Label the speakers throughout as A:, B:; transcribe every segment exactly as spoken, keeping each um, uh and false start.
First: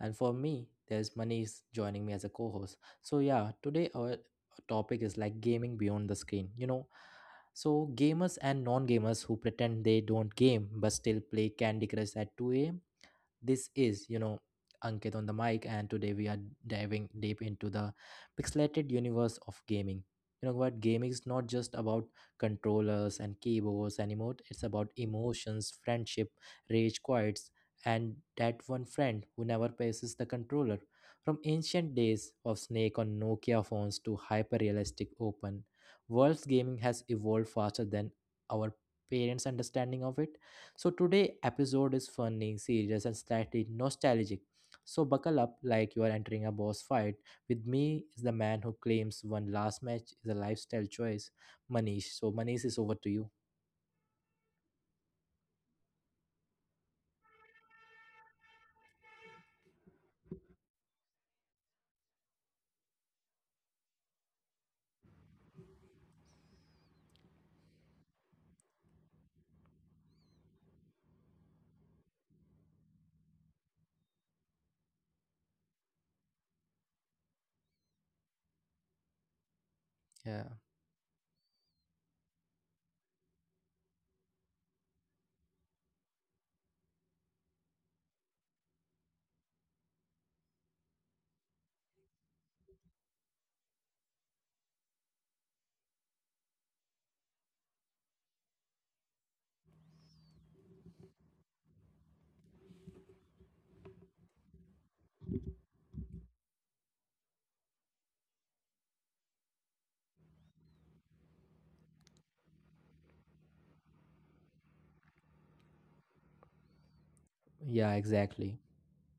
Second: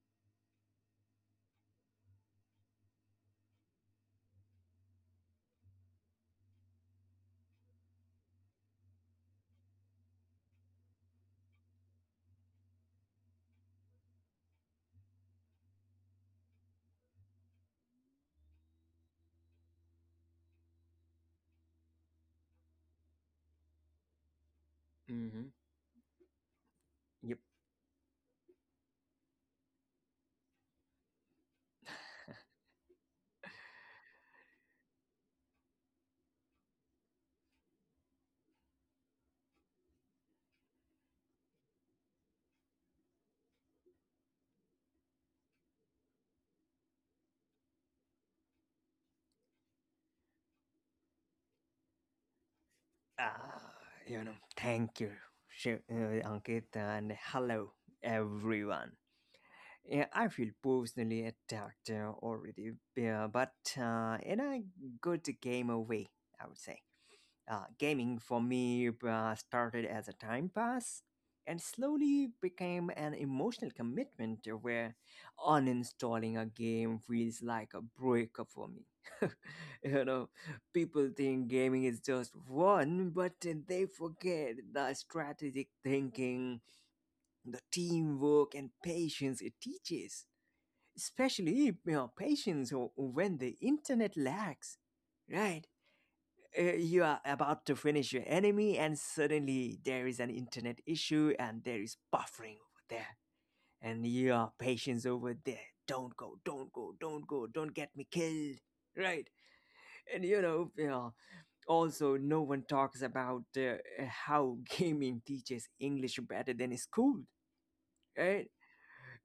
A: and for me, there's Manish joining me as a co-host. So yeah, today our topic is like gaming beyond the screen. You know, so gamers and non-gamers who pretend they don't game but still play Candy Crush at two a m. This is, you know, Ankit on the mic, and today we are diving deep into the pixelated universe of gaming. You know what? Gaming is not just about controllers and keyboards anymore, it's about
B: hmm
A: emotions, friendship, rage
B: Yep.
A: quits, and that one friend who never passes the controller. From ancient days of Snake on Nokia phones to hyper realistic open world's gaming has evolved faster than our parents' understanding of it. So today episode is funny, serious, and slightly nostalgic. So buckle up like you are entering a boss fight. With me is the man who claims one last match is a lifestyle choice, Manish. So Manish is over to you.
B: Ah, you know, thank you, Shiv, uh, Ankit, and hello, everyone. Yeah, I feel personally attacked uh, already, yeah, but uh, in a good game away, I would say. Uh, gaming for me uh, started as a time pass and slowly became an emotional commitment where uninstalling a game feels like a breakup for me. you know,
A: Yeah.
B: People think gaming is just fun, but they forget the strategic thinking, the teamwork, and patience it teaches. Especially, you know, patience when the internet lags, right? Uh, you are about to finish your enemy and suddenly there is an internet issue and there is buffering over there, and your patience over there. Don't go, don't go, don't go, don't get me killed, right? And you know, you know also no one talks about uh, how gaming teaches english better than school,
A: Yeah,
B: right.
A: exactly.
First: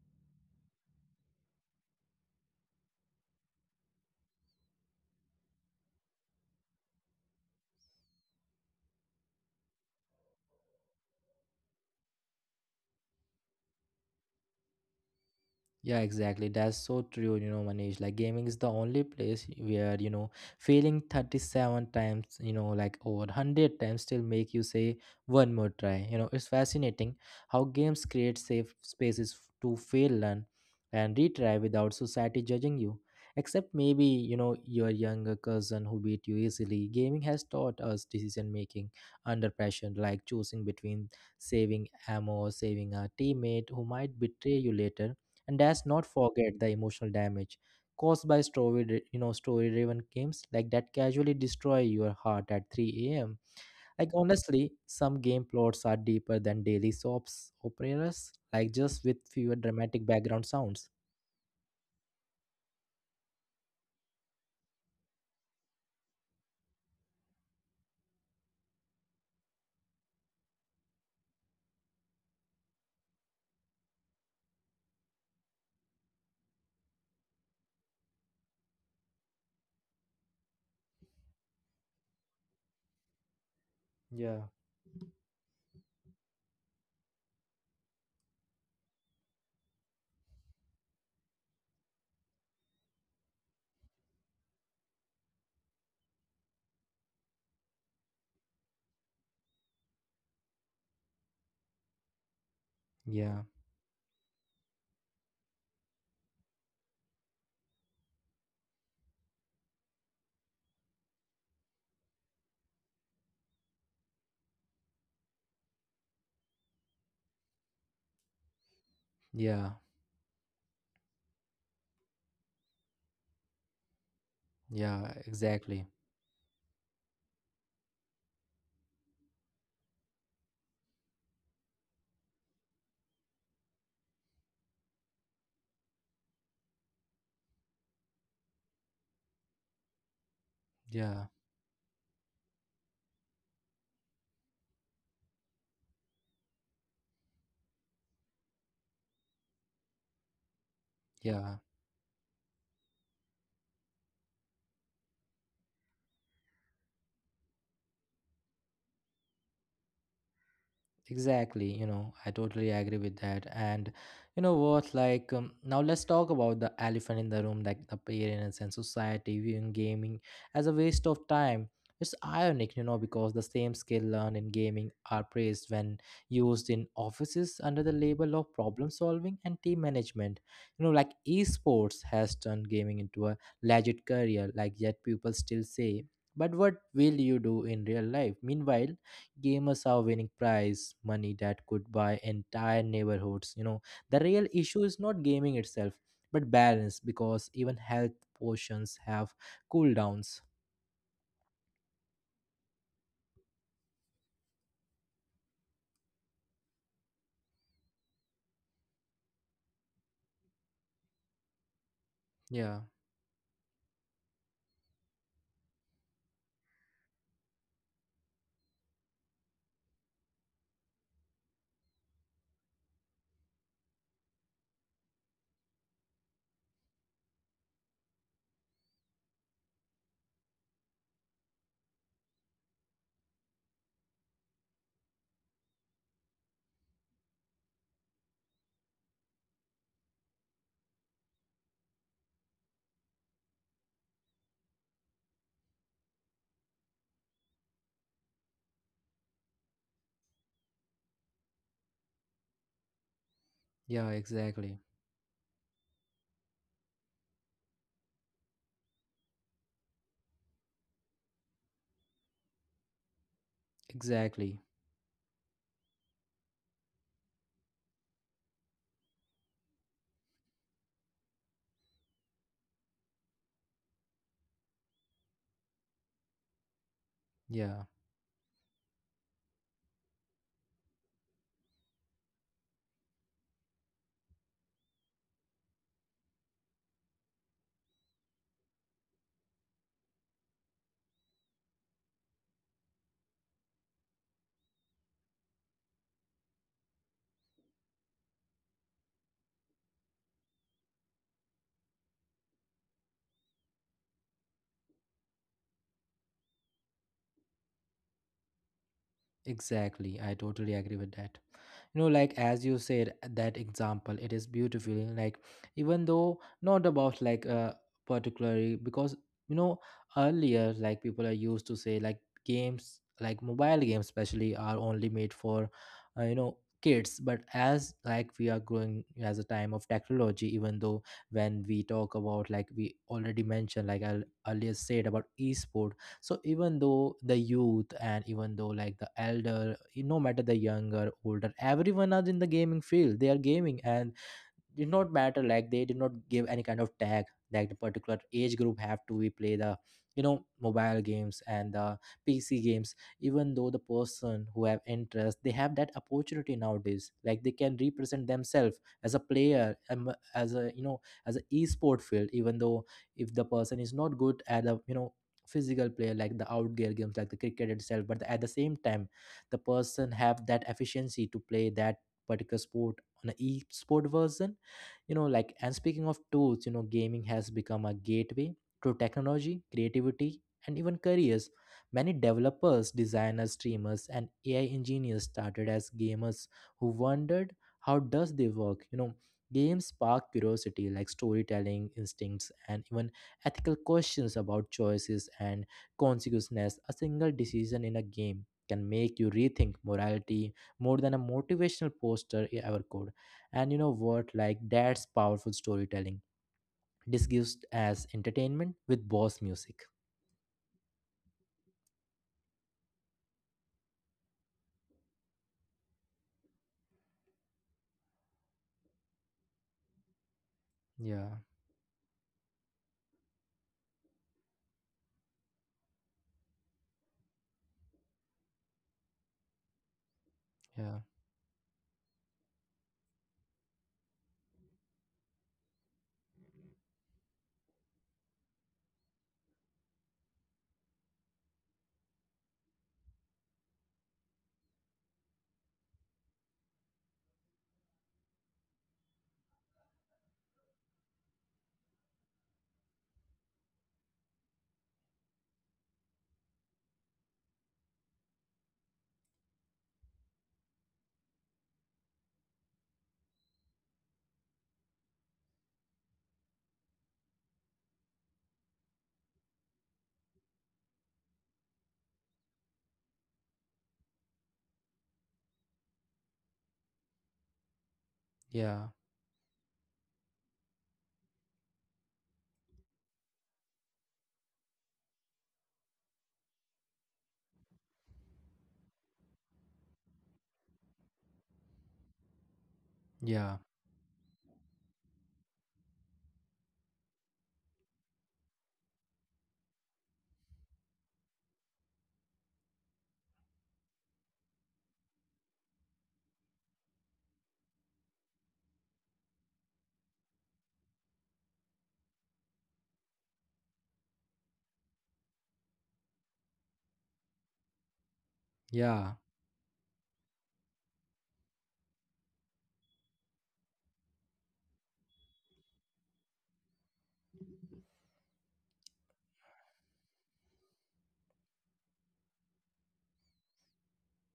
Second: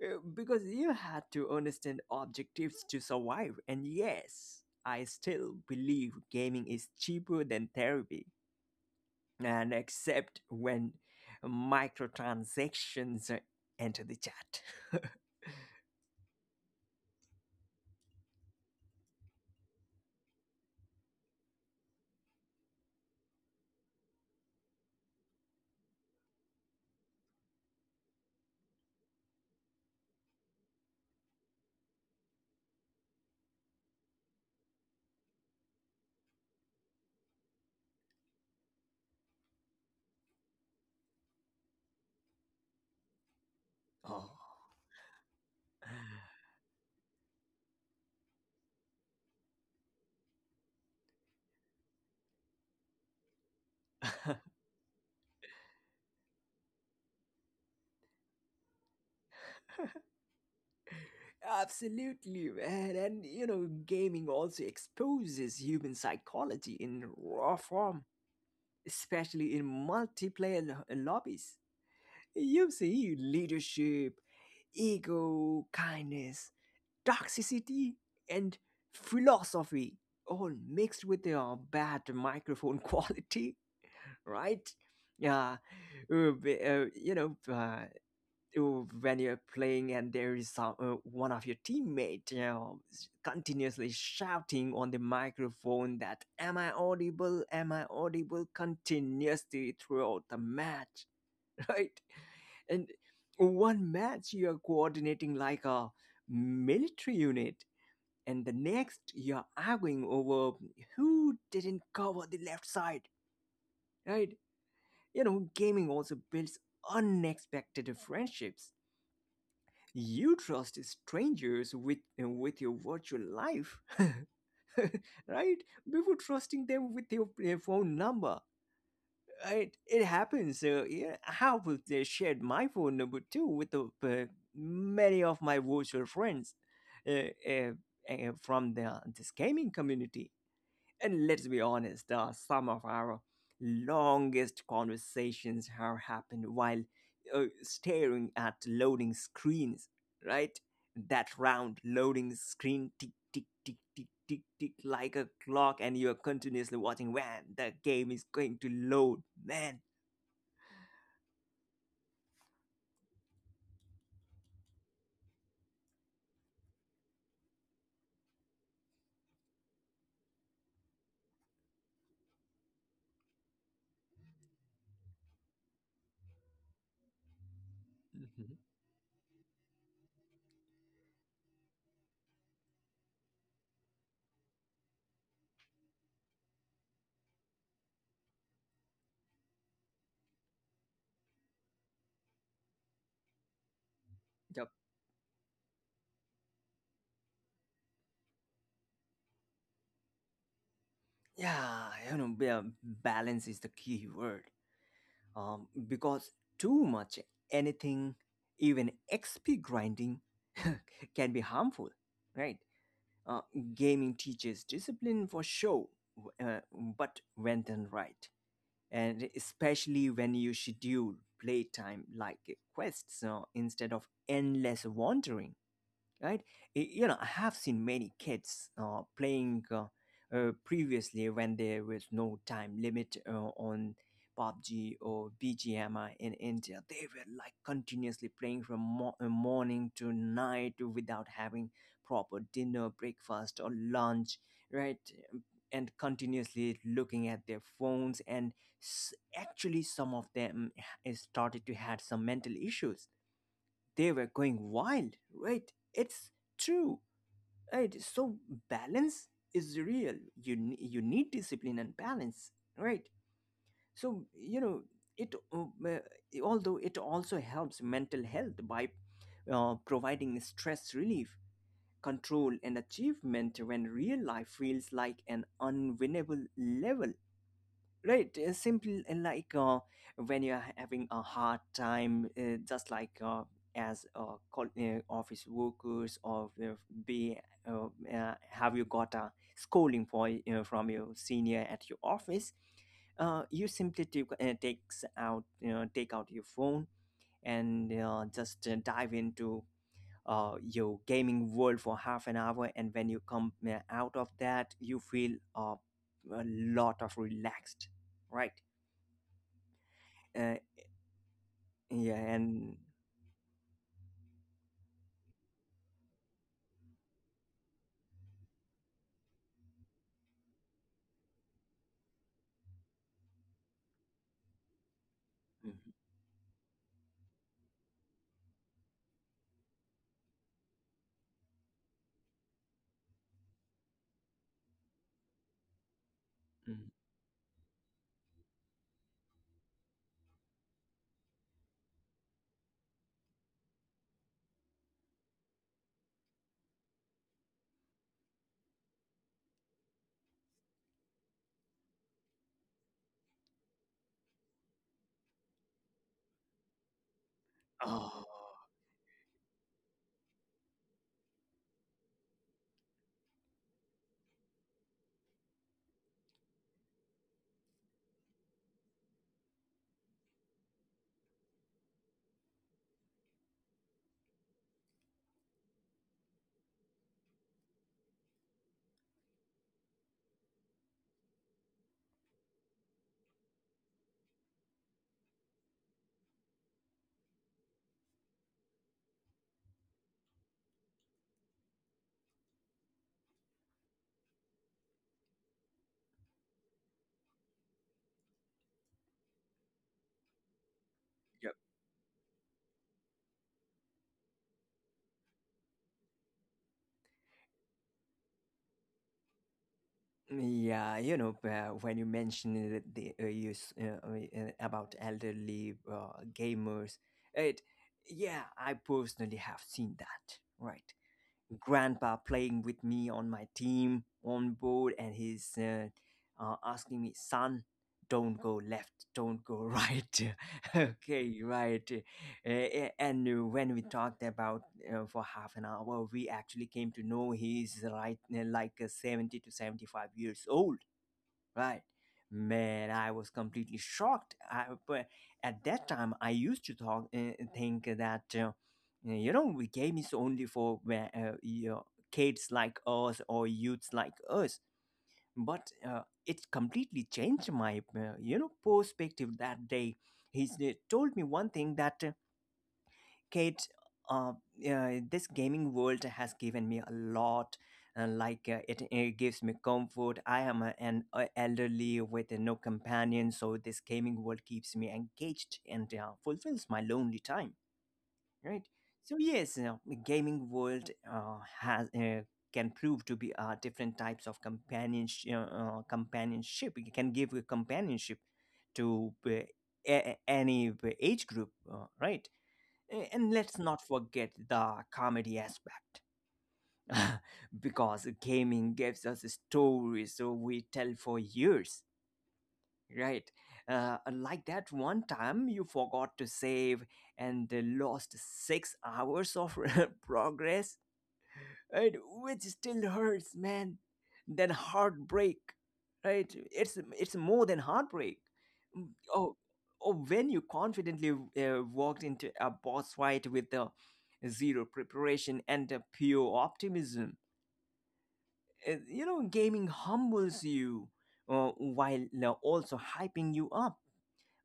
B: Uh, because you had to understand objectives to survive, and yes, I still believe gaming is cheaper than therapy, and except when microtransactions enter the chat.
A: Yeah, exactly. That's so true, you know, Manish. Like gaming is the only place where, you know, failing thirty-seven times, you know, like over one hundred times still make you say one more try. You know, it's fascinating how games create safe spaces to fail, learn, and retry without society judging you. Except maybe, you know, your younger cousin who beat you easily. Gaming has taught us decision making under pressure, like choosing between saving ammo or saving a teammate who
B: Oh.
A: might betray you later. And let's not forget the emotional damage caused by story you know story driven games like that casually destroy your heart at three a.m. Like honestly some game plots are deeper than daily soaps operas, like just with fewer dramatic background sounds.
B: Absolutely, man. And you know, gaming also exposes human psychology in raw form, especially in multiplayer lo- lobbies. You see leadership, ego, kindness, toxicity and philosophy all mixed with a bad microphone quality,
A: Yeah,
B: right? Yeah. uh, b- uh, you know uh, uh, when you're playing and there is some, uh, one of your teammate, you know s- continuously shouting on the microphone that am I audible, am I audible, continuously throughout the match. Right. And
A: yeah,
B: one match you are coordinating like a military unit, and the next you're arguing over who didn't cover the left side, right? You know, gaming also builds unexpected friendships.
A: yeah,
B: You trust strangers with with your virtual life,
A: yeah,
B: right?
A: exactly.
B: Before trusting them with your uh, phone number. Right? It happens. Uh, yeah, I have uh, shared my phone number too with uh, uh, many of my virtual friends uh, uh, uh, from the, this gaming community. And
A: Yeah,
B: let's be honest, uh, some of our longest conversations have happened while uh, staring at loading screens, right? That
A: yeah.
B: round loading screen tick, tick, tick, tick, tick, tick, like a clock, and you're continuously watching when the game is going to load. Man.
A: Exactly, you know, I totally agree with that. And you know what, like, um, now let's talk about the elephant in the room, like the parents and society viewing gaming as a waste of time. It's ironic, you know, because the same skill learned in gaming are praised when used in offices under the label
B: Mhm.
A: of problem solving and team management. You know, like esports has turned gaming into a legit career, like, yet people still say, but what will you do in real life? Meanwhile, gamers are winning prize money that could buy entire neighborhoods. You know the real
B: Yup.
A: issue is not gaming itself but balance, because even health potions have cooldowns.
B: Yeah, you know, ba- balance is the key word. Um, because too much anything, even X P grinding, can be harmful, right?
A: Yeah,
B: Uh, Gaming teaches discipline for show, uh, but when done right, and especially when you schedule playtime like quests, uh, instead of endless wandering, right. Y- you know I have seen many kids uh, playing, uh, uh, previously when there was no time limit uh, on P U B G or B G M I in India. They were like continuously playing from mo- uh, morning to night without having proper dinner, breakfast, or lunch, right? Um, And continuously looking at their phones, and s- actually, some of them h- started to had some mental issues. They
A: yeah,
B: were going
A: exactly.
B: wild, right? It's true, right? So balance is real. You ne- you need discipline and balance, right? So you
A: Exactly.
B: know it. um, uh, Although it also helps mental health by uh, providing stress relief, control, and achievement when real life feels like an unwinnable level.
A: Yeah.
B: Right, uh, simple. Uh, like, uh, when you are having a hard time, uh, just like, uh, as uh, col- uh, office workers, or uh, be uh, uh, have you got a scolding for uh, from your senior at your office? Uh, you simply take uh, takes out, you know, take out your phone and uh, just uh, dive into uh, your gaming world for half an hour, and when you come uh, out of that you feel uh, a lot of relaxed, right.
A: Exactly, I
B: uh,
A: totally agree with that.
B: yeah,
A: You know, like
B: and
A: as you said, uh, that example, it is beautifully like even though not about like uh particularly because you know earlier like people are used to say like games like mobile games especially are only made for
B: Mhm,
A: uh, you know kids. But as like we are growing as a time of technology, even though when we talk about, like we already mentioned, like I earlier said about esports, so
B: mhm.
A: even though the youth and even though like the elder, no matter the younger older, everyone are in the gaming field, they are gaming and did not matter like they did not give any kind of tag that the particular age group have to we play the you know mobile games and the pc games. Even though the person who have interest they have that opportunity nowadays, like they can
B: Oh.
A: represent themselves as a player, um, as a you know as an sport field. Even though if the person is not good at a you know physical player like the outdoor games like the cricket itself, but at the same time the person have that efficiency to play that particular sport on a e-sport version. You know like and speaking of tools, you know gaming has become a gateway to technology, creativity, and even careers. Many developers, designers, streamers, and ai engineers started as gamers who wondered how does they work. You know games spark curiosity like storytelling instincts and even ethical questions about choices and consequences. A single decision in a game can make you rethink morality more than a
B: Yep.
A: motivational poster e-, ever could. And you know what? Like that's powerful storytelling. Disguised as entertainment with boss music.
B: Yeah, you know uh, when you mentioned it, the uh, you uh, uh, uh, about elderly uh, gamers, it, yeah, I personally have seen that, right.
A: Yeah,
B: Grandpa playing with me on my team on board, and he's uh, uh, asking me, son, don't go left, don't go right,
A: yeah,
B: okay, right. Uh, and uh, when we talked about uh, for half an hour, we actually came to know he's right uh, like uh, seventy to seventy-five years old. Right. Man, I was completely shocked. I, but at that time, I used to talk, uh, think that, uh, you know, we game is only for where, uh, you know, kids like us or youths like us. But uh, it completely changed my, uh, you know, perspective that day. He s- told me one thing that Kate, uh, uh, this gaming world has given me a lot. Uh, like, uh, it, it gives me comfort. I am a, an uh, elderly with uh, no companion, so this gaming world keeps me engaged and uh, fulfills my lonely time. Right.
A: yeah,
B: So yes, uh, the gaming world uh, has uh, can prove to be uh, different types of companionship. Uh, uh, companionship it can give a companionship to uh, a- a- any uh, age group. Uh, right. a- And let's
A: yeah,
B: not forget the comedy aspect. Because gaming gives us stories so we tell for years, right? Uh, like that one time you forgot to save and uh, lost six hours of progress, right? Which still hurts, man, than heartbreak, right? It's it's more than heartbreak. Mm.
A: yeah.
B: Oh. Oh, when you confidently uh, walked into a boss fight with the zero preparation and a pure optimism. Uh, you know, gaming humbles you uh, while uh, also hyping you up,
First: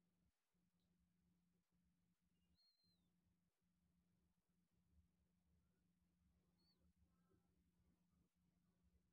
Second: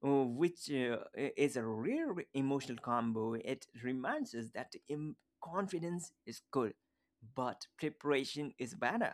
B: uh, which uh, i- is a rare emotional combo. It reminds us that im- confidence is good, but preparation is better,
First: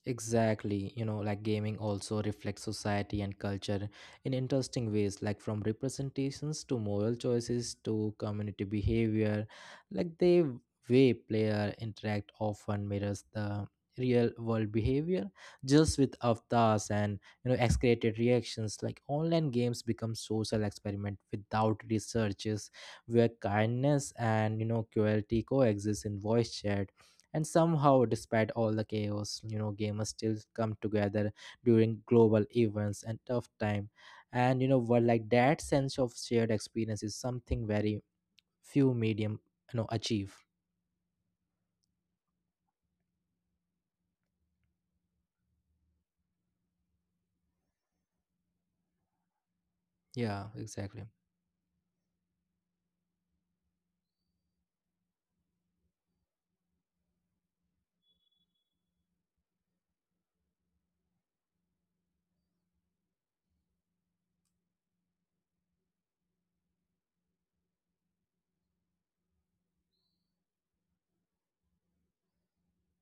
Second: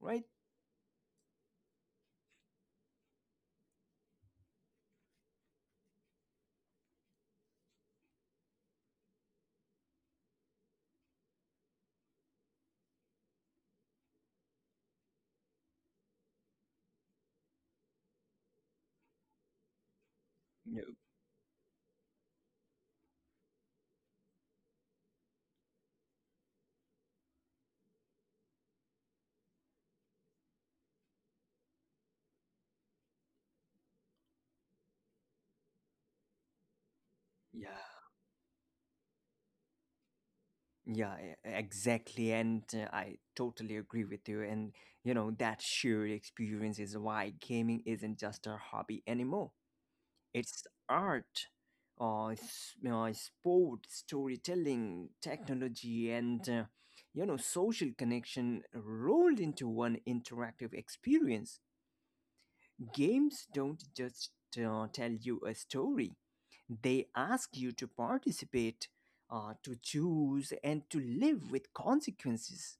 B: right?
A: Exactly, you know, like gaming also reflects society and culture in interesting ways, like from representations to moral choices to community behavior. Like the way player interact often mirrors the real world behavior, just with avatars and you know excreted reactions. Like online games become social
B: No.
A: experiment without researches, where kindness and you know cruelty coexist in voice chat, and somehow, despite all the chaos, you know, gamers still come together during global events and tough time. And you know, what like that sense of shared experience is something
B: Yeah.
A: very few medium, you know, achieve.
B: Yeah, e- exactly. And uh, I totally agree with you. And, you know, that shared experience is why gaming isn't just a hobby anymore.
A: Yeah,
B: It's
A: exactly.
B: art, uh, s- uh, sport, storytelling, technology, and uh, you know, social connection rolled into one interactive experience. Games don't just uh, tell you a story; they ask you to participate, uh, to choose, and to live with consequences.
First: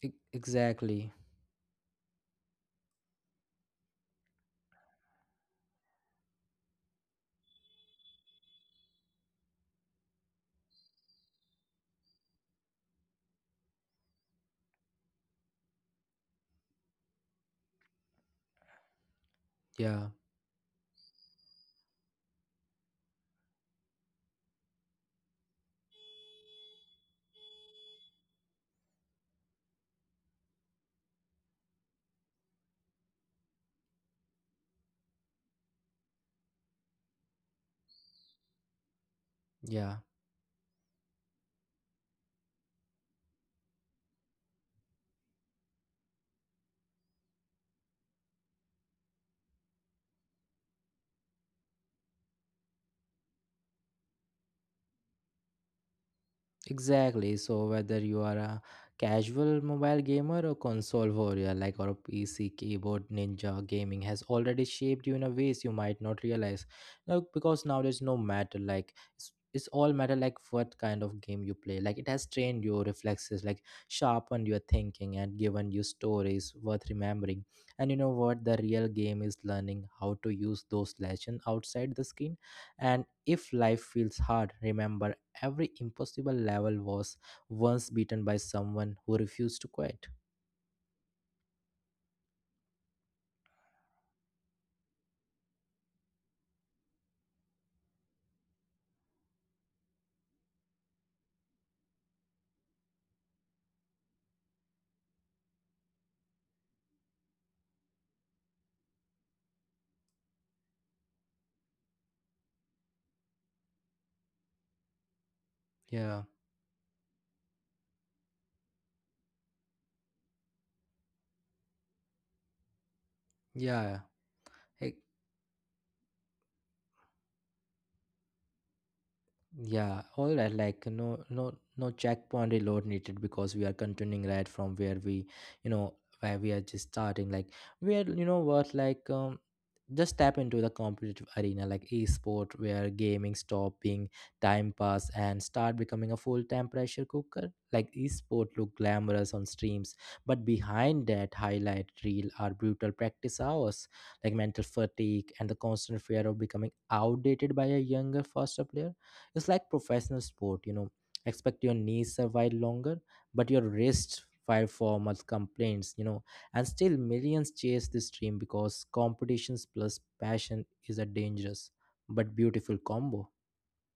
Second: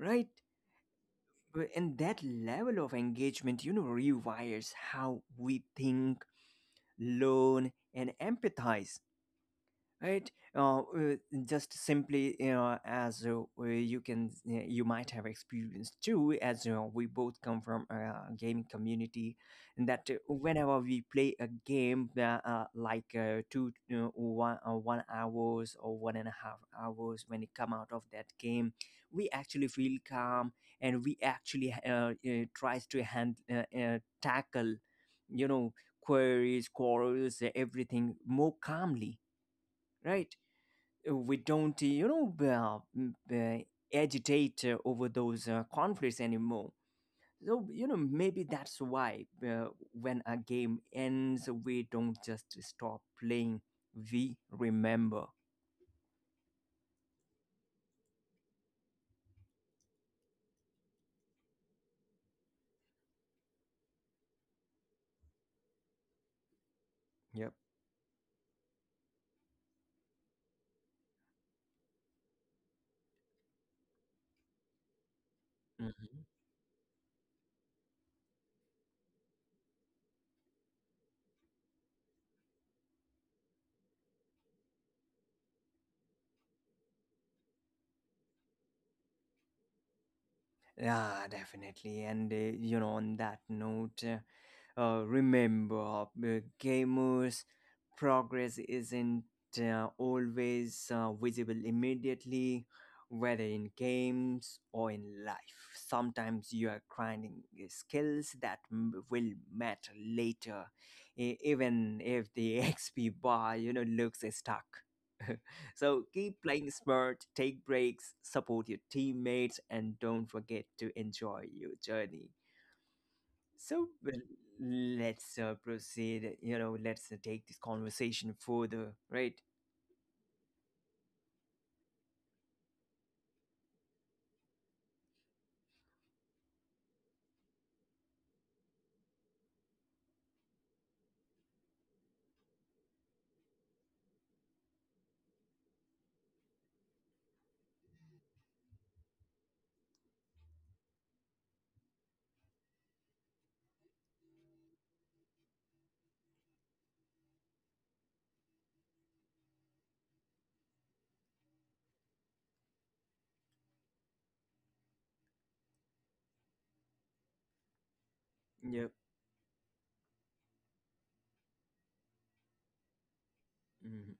A: E- exactly.
B: Well. And that level of engagement, you know, rewires how we think, learn, and empathize, right. uh, uh, just simply, you know, as uh, uh, you can, uh, you might have experienced too, as you know, we both come from a gaming community, and that, uh,
A: Yeah,
B: whenever we play a game, uh, uh, like, uh, two you know, one, uh, one hours or one and a half hours, when you come out of that game, we actually feel calm, and we actually uh, uh, tries to hand uh, uh, tackle, you know, queries, quarrels, everything more calmly,
A: yeah.
B: right. We don't, you know, uh, m- uh, agitate uh, over those uh, conflicts anymore. So, you know, maybe that's why uh, when a game ends, we don't just stop playing, we remember.
A: Exactly. So whether you are a casual mobile gamer or console warrior, like or a P C keyboard ninja, gaming has already shaped you in a ways you might not realize. Now,
B: Yep.
A: because now there's no matter like it's, it's all matter like what kind of game you play. Like it has trained your reflexes, like sharpened your thinking, and given you
B: Mhm.
A: stories worth remembering. And you know what? The real game is learning how to use those lessons outside the screen. And if life feels hard, remember every impossible level was once beaten by someone who refused to quit.
B: Yeah, definitely. And uh, you know, on that note, uh, uh, remember, uh, gamers, progress isn't uh, always uh, visible immediately, whether in games or in life. Sometimes you are grinding uh, skills that m- will matter later, e- even if the X P bar, you know, looks stuck. So keep
A: Yeah,
B: playing smart, take breaks, support your teammates, and don't forget to enjoy your journey. So
A: yeah.
B: well,
A: Yeah.
B: let's uh, proceed. You know, let's uh, take this conversation further, right?
A: Yeah, all right. Like no, no, no checkpoint reload needed because we are continuing right from where we, you know, where we are just starting. Like we are, you know, what like um, just tap into the competitive arena like esport where gaming stop being time pass and start becoming a full-time pressure cooker. Like esport look glamorous on streams, but behind that highlight reel are brutal practice hours, like mental fatigue and the constant fear of becoming outdated by a younger, faster player. It's like professional sport, you know. Expect your knees survive longer, but your wrists fire for much complaints, you know. And still millions chase this dream
B: Yeah,
A: because competitions plus passion is a dangerous but beautiful combo.
B: mhm.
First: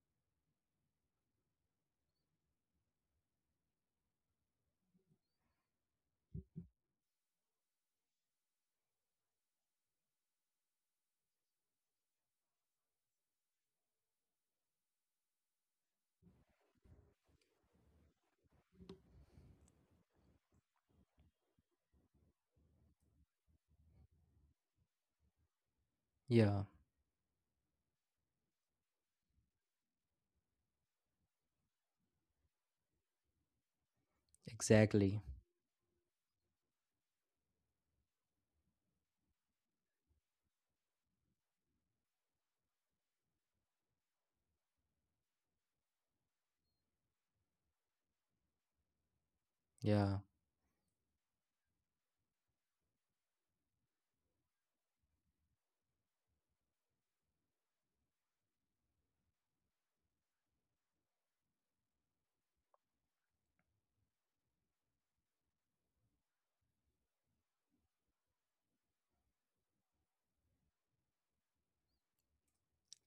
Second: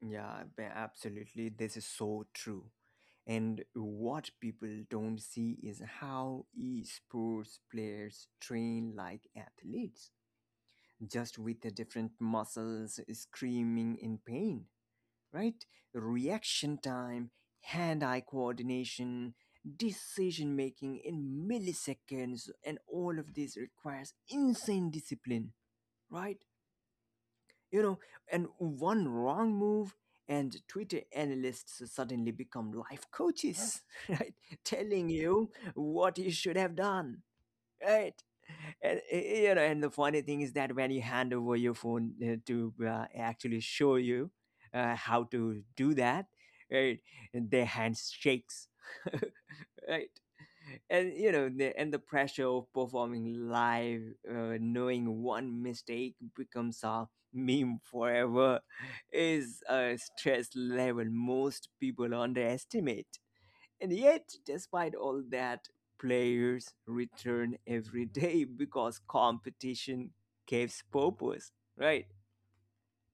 B: Yeah, ba- absolutely. This is so true. And what people don't see is how esports players train like athletes, just with the different muscles screaming in pain, right? Reaction time, hand eye coordination, decision making in milliseconds, and all of this requires insane discipline, right?
A: Yeah,
B: You know, and one wrong move, and Twitter analysts suddenly become life coaches, right? Telling
A: exactly.
B: you what you should have done, right. And uh, you know, and the funny thing is that when you hand over your phone uh, to uh, actually show you uh, how to do that, right. And their hands shakes. Right.
A: Yeah.
B: And you know the, and the pressure of performing live, uh, knowing one mistake becomes a meme forever, is a stress level most people underestimate. And yet, despite all that, players return every day because competition gives purpose, right?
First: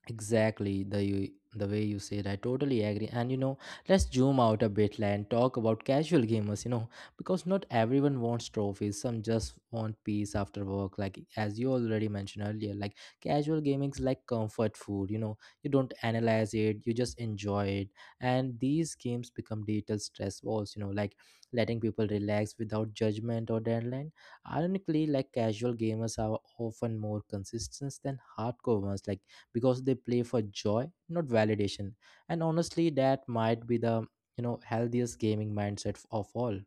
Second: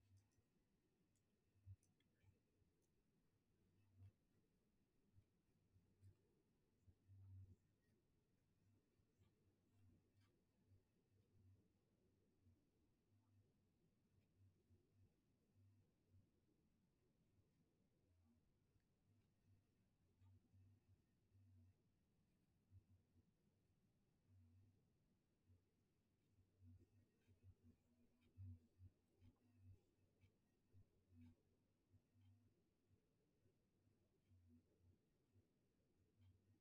A: Exactly the you, the way you said, I totally agree. And you know, let's zoom out a bit like, and talk about casual gamers. You know, because not everyone wants trophies. Some just want peace after work. Like as you already mentioned earlier, like casual gaming is like comfort food. You know, you don't analyze it, you just enjoy it. And these games become digital stress balls. You know, like letting people relax without judgment or deadline. Ironically, like casual gamers are often more consistent than hardcore ones. Like because they play for joy, not validation. And honestly, that might be the you know healthiest gaming mindset of all.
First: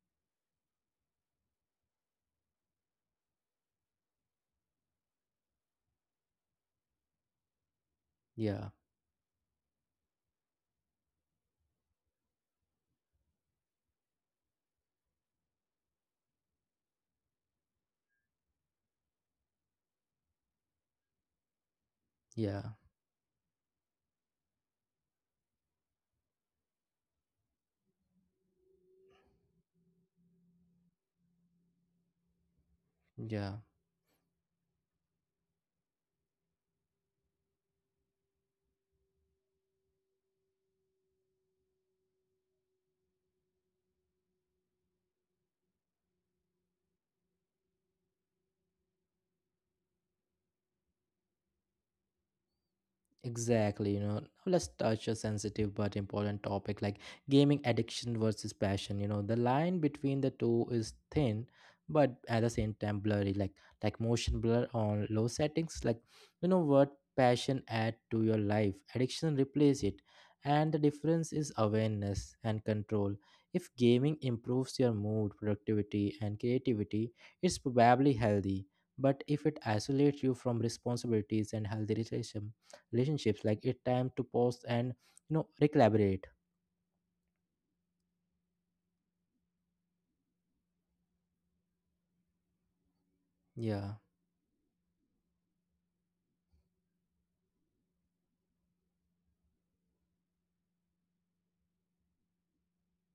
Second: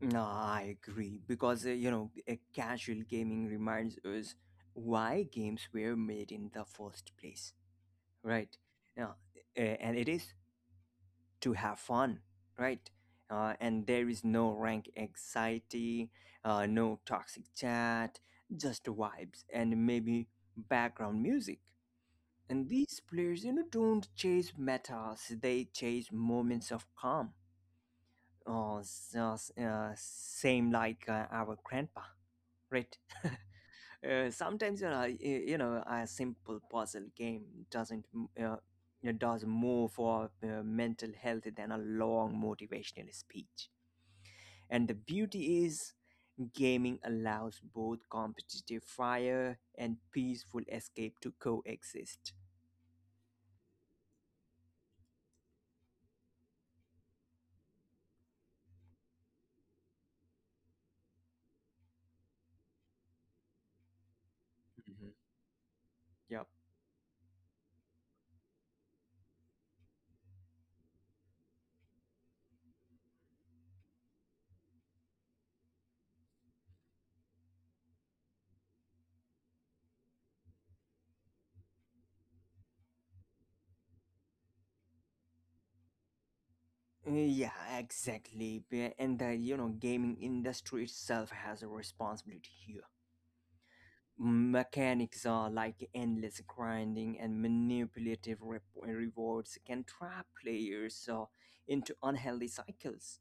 B: No, I agree. Because, uh, you know, a casual gaming reminds us why games were made in the first place, right?
A: Yeah,
B: Now, uh, and it is to have fun, right? Uh, and there is no rank anxiety, uh, no toxic chat, just vibes and maybe background music.
A: yeah,
B: And these players, you know, don't chase metas, they chase moments of calm. Oh, s- uh, s- uh, same like uh, our grandpa, right?
A: yeah.
B: Uh, sometimes, you know, y- you know, a simple puzzle game doesn't m- uh, it does more for uh, mental health than a long motivational speech. And the beauty is, gaming allows both competitive fire and peaceful escape to coexist.
A: Exactly, you know. Now let's touch a sensitive but important topic like gaming addiction versus passion. You know, the line between the two is thin, but at the same time blurry. Like like motion blur
B: Mhm.
A: on low settings. Like
B: Yep.
A: you know what passion add to your life, addiction replace it, and the difference is awareness and control. If gaming improves your mood, productivity, and creativity, it's probably healthy. But if it isolates you from responsibilities and healthy relations relationships, like a time to pause and you know recalibrate.
B: Yeah, exactly. Be- And the you know gaming industry itself has a responsibility here.
A: Yeah,
B: Mechanics are like endless grinding and manipulative rep- rewards can trap players uh, into unhealthy cycles,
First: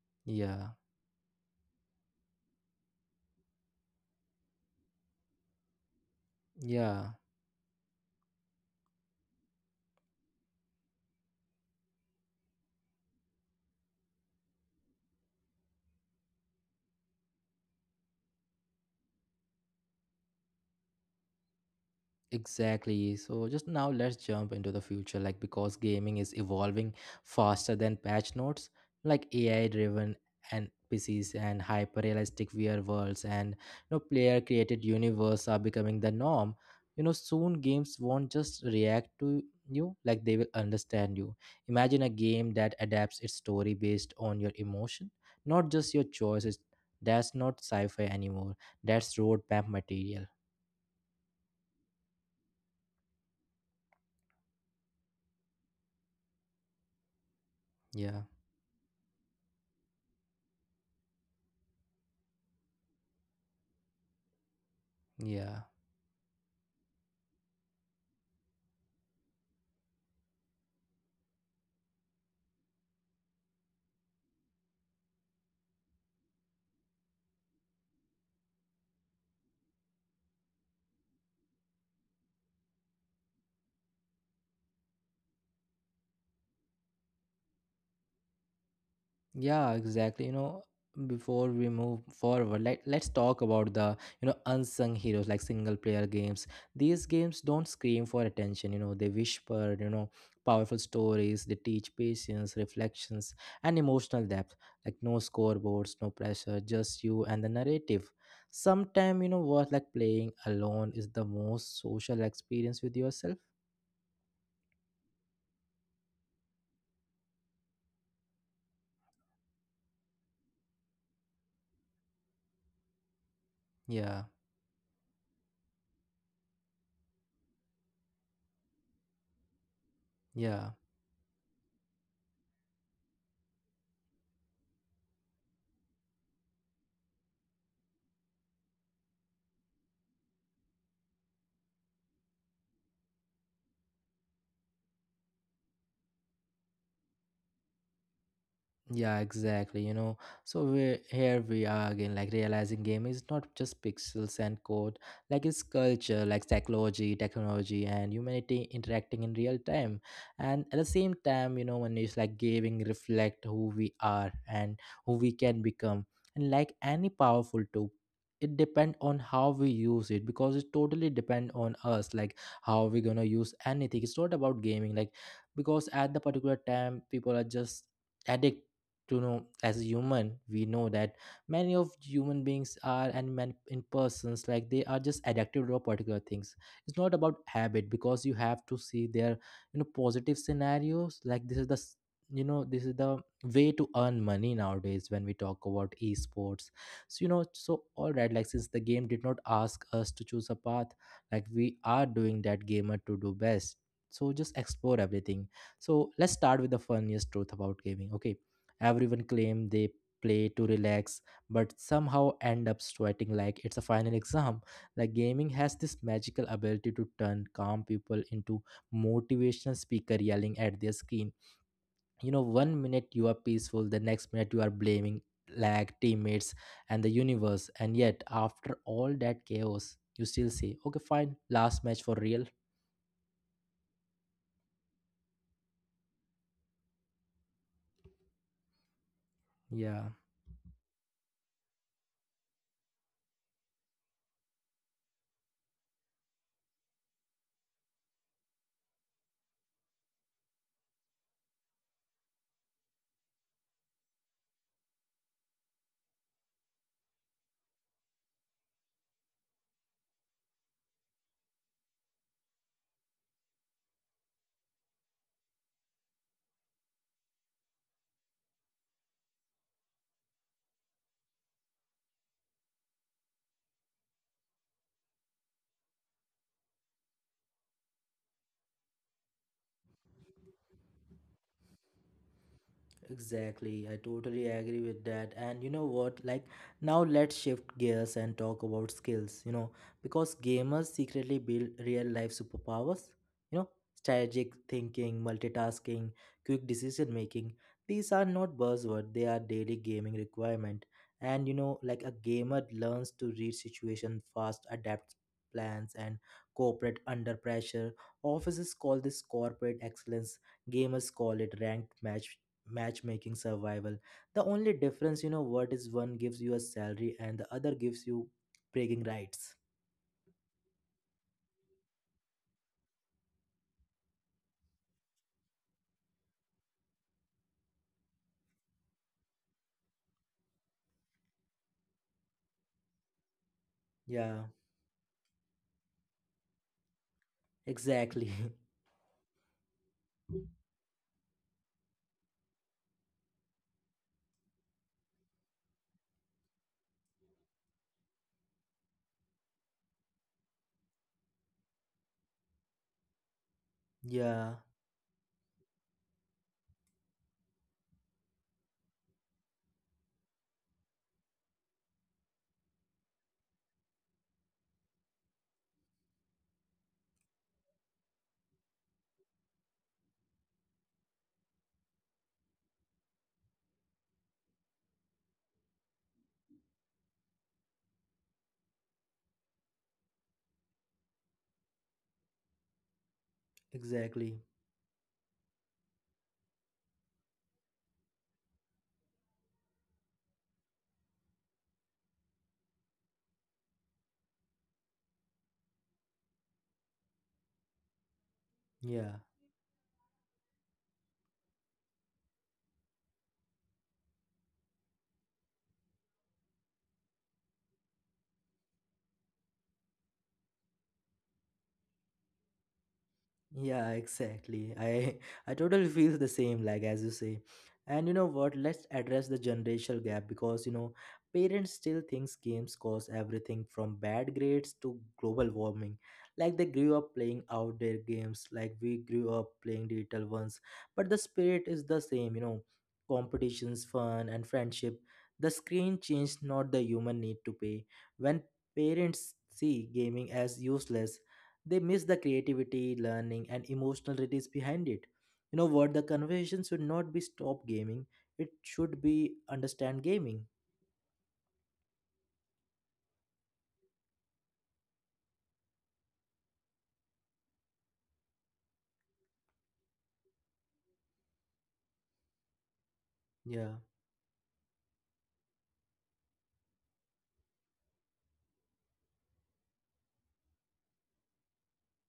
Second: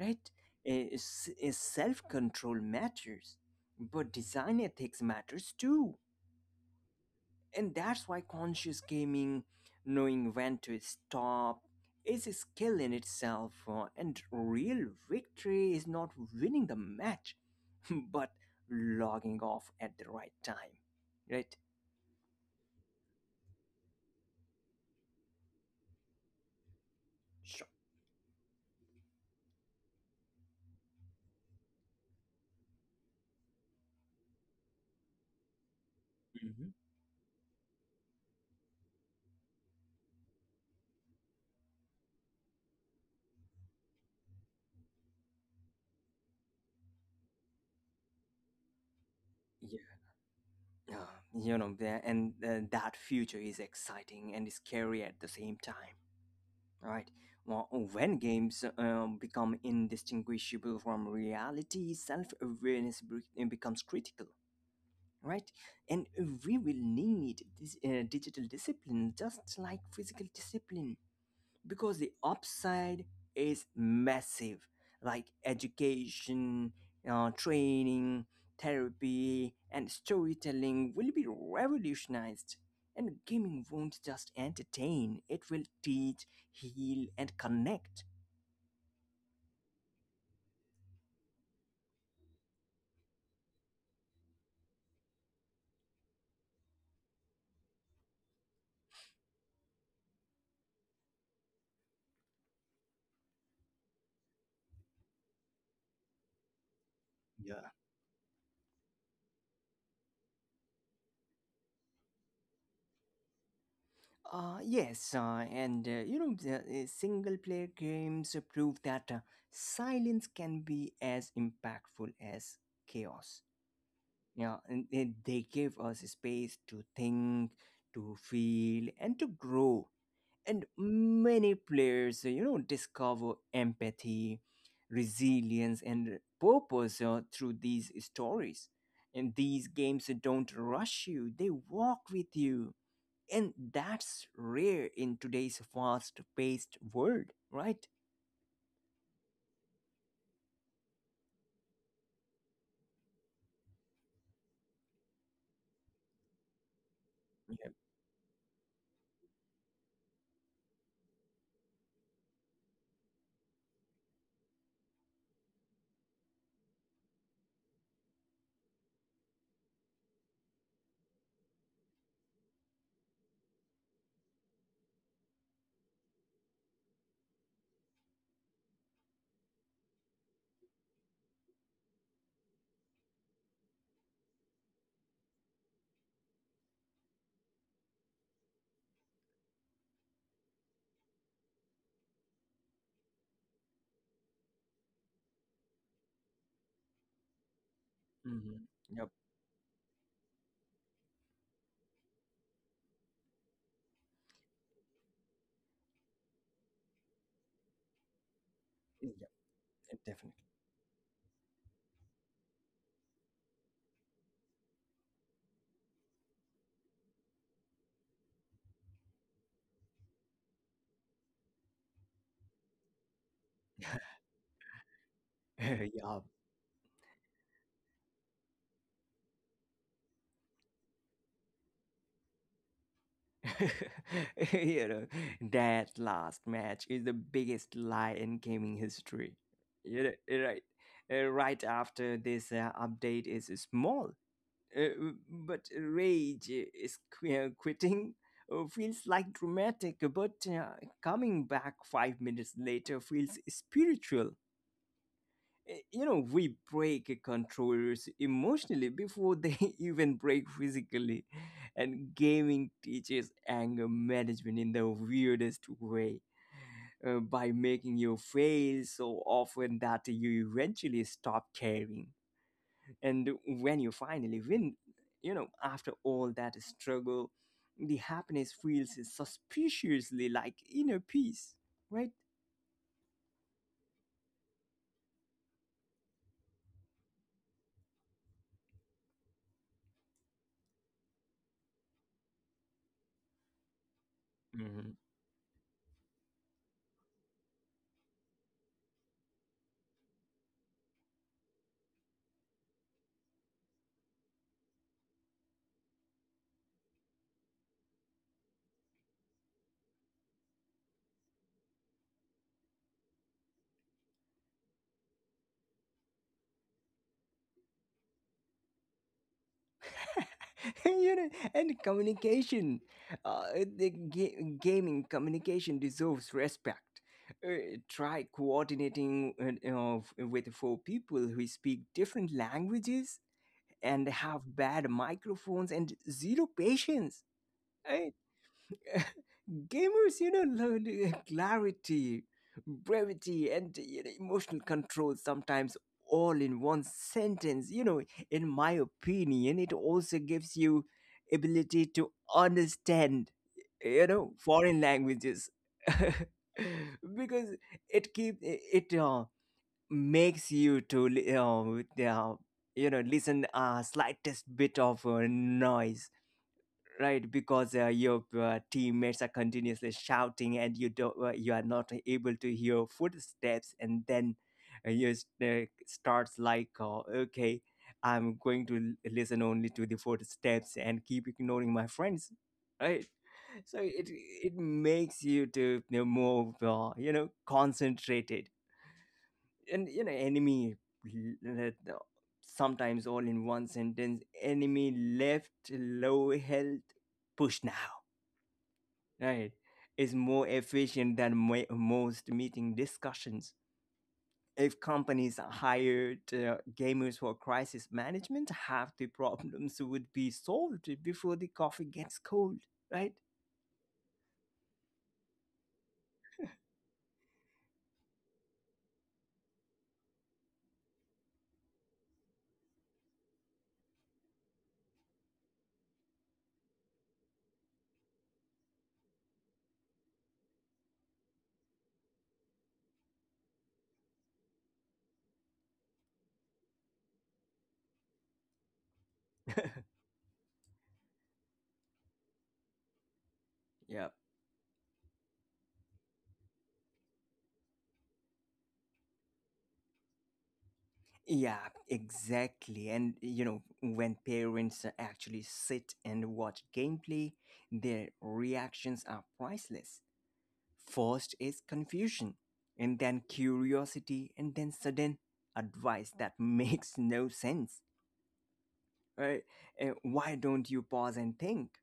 B: right?
A: yeah,
B: Eh, s- eh, self-control matters, but design ethics matters too.
A: yeah.
B: And that's why conscious gaming, knowing when to stop, is a skill in itself, uh, and real victory is not winning the match, but logging off at the right time, right?
A: Exactly. So just now let's jump into the future like because gaming is evolving
B: Sure.
A: faster than patch notes, like A I driven and P Cs and hyper realistic V R worlds and you know player created universe are becoming the norm.
B: Hmm.
A: You know soon games won't just react to you like they will understand you. Imagine a game that adapts its story based on your emotion, not just your choices. That's not sci-fi anymore. That's roadmap
B: Yeah.
A: material.
B: Uh, you know, the- and uh, that future is exciting and scary at the same time, right? Well, when
A: Yeah.
B: games um, become indistinguishable from reality, self awareness becomes critical, right?
A: Yeah.
B: And we will need this uh, digital discipline just like physical discipline, because the upside is massive, like education, uh, training, therapy, and storytelling will be revolutionized. And gaming won't just entertain, it will teach, heal, and connect.
A: Yeah, exactly. You know, before we move forward, let, let's talk about the, you know, unsung heroes like single player games. These games don't scream for attention, you know, they whisper, you know, powerful stories, they teach patience, reflections, and emotional depth. Like no scoreboards, no pressure, just you and the narrative. Sometime, you know, what like playing alone is the most social experience with yourself.
B: Uh, yes, uh, and uh, you know, the, uh, single player games prove that uh, silence can be as impactful as chaos.
A: Yeah,
B: Yeah, and and they give us space to think, to feel, and to grow.
A: yeah.
B: And many players, you know, discover empathy, resilience, and purpose uh, through these stories. And these games don't rush you, they walk with you. And that's rare in today's fast paced world, right?
A: Yeah, exactly. You know, so we here we are again, like realizing game is not just pixels and code, like it's culture, like psychology, technology, and humanity interacting in real time. And at the same time, you know, when it's like gaming reflect who we are and who we can become. And like any powerful tool, it depend on how we use it because it totally depend on us, like how we gonna use anything. It's not about gaming, like because at the particular time, people are just addicted to know as a human we know that many of human beings are and men in persons like they are just addicted to particular things. It's not about habit because you have to see their you know positive scenarios, like this is the s- you know this is the way to earn money nowadays when we talk about esports. So you know so all right, like since
B: Mhm.
A: the game
B: Yep.
A: did not ask us to choose a path, like we are doing that gamer to do best, so just explore everything. So let's start with the funniest truth about gaming. Okay, everyone
B: Yep.
A: claim they
B: Definitely.
A: play to relax, but somehow end up sweating like it's a final exam. Like gaming has this magical ability to turn calm people into motivational speaker yelling at their screen. You know, one minute you are peaceful, the next minute you are blaming lag,
B: Yeah.
A: teammates, and the universe. And yet, after all that chaos, you still say, okay, fine, last match for real.
B: You know, that last match is the biggest lie in gaming history.
A: Yeah.
B: You know, right, uh, right after this uh, update is small. Uh, but rage is qui- quitting uh, feels like dramatic, but uh, coming back five minutes later feels spiritual. Uh, You know, we break controllers emotionally before they even break physically, and gaming teaches anger management in the weirdest way uh, by making you fail so often that you eventually stop caring. And when you finally win, you know, after all that struggle, the happiness feels suspiciously like inner peace, right?
A: Exactly, I totally agree with that. And you know what? Like, now let's shift gears and talk about skills, you know, because gamers secretly build real life superpowers, you know, strategic
B: Hmm.
A: thinking, multitasking, quick decision making. These are not buzzwords, they are daily gaming requirement. And you know, like a gamer learns to read situation fast, adapt plans, and cooperate under pressure. Offices call this corporate excellence, gamers call it ranked match matchmaking survival. The only difference, you know what, is one gives you a salary and the other gives you bragging rights.
B: You know, and communication, uh, the ga- gaming communication deserves respect. Uh, try coordinating uh, uh, f- with four people who speak different languages and
A: Yeah,
B: have bad microphones and zero patience, right?
A: exactly.
B: Gamers, you know, lo- clarity, brevity, and, you know, emotional control, sometimes all in one sentence. You know, in my opinion it also gives you ability to understand, you know,
A: Yeah,
B: foreign languages. Because it keep it uh, makes you to li- uh, uh, you know, listen a slightest bit of uh, noise, right? Because uh, your uh, teammates are continuously shouting and you don't uh, you are not able to hear footsteps, and then uh, you s- uh, starts like, uh, okay, I'm going to l- listen only to the footsteps and keep ignoring my friends, right? So it
A: exactly.
B: it makes you to, you know, more uh, you know, concentrated. And you know, enemy l- uh, sometimes all in one sentence, enemy left low health push now,
A: Yeah.
B: right, is more efficient than mo- most meeting discussions. If companies hired uh, gamers for crisis management, half the problems would be solved before the coffee gets cold, right?
A: Yeah, exactly. I I totally feel the same, like as you say. And you know what? Let's address the generational gap, because you know parents still thinks games cause everything from bad grades to global warming. Like they grew up playing outdoor games, like we grew up playing digital ones. But the spirit is the same, you know, competitions, fun, and friendship. The screen changed, not the human need to pay. When parents see gaming as useless, they miss the creativity, learning, and emotional
B: Yeah.
A: release behind it. You know what? The conversation should not be stop gaming. It should be understand gaming.
B: Yeah, exactly. And you know, when parents actually sit and watch gameplay, their reactions are priceless. First is confusion, and then
A: Yeah,
B: curiosity, and then sudden advice that makes no sense. Uh, uh, why don't you pause and think?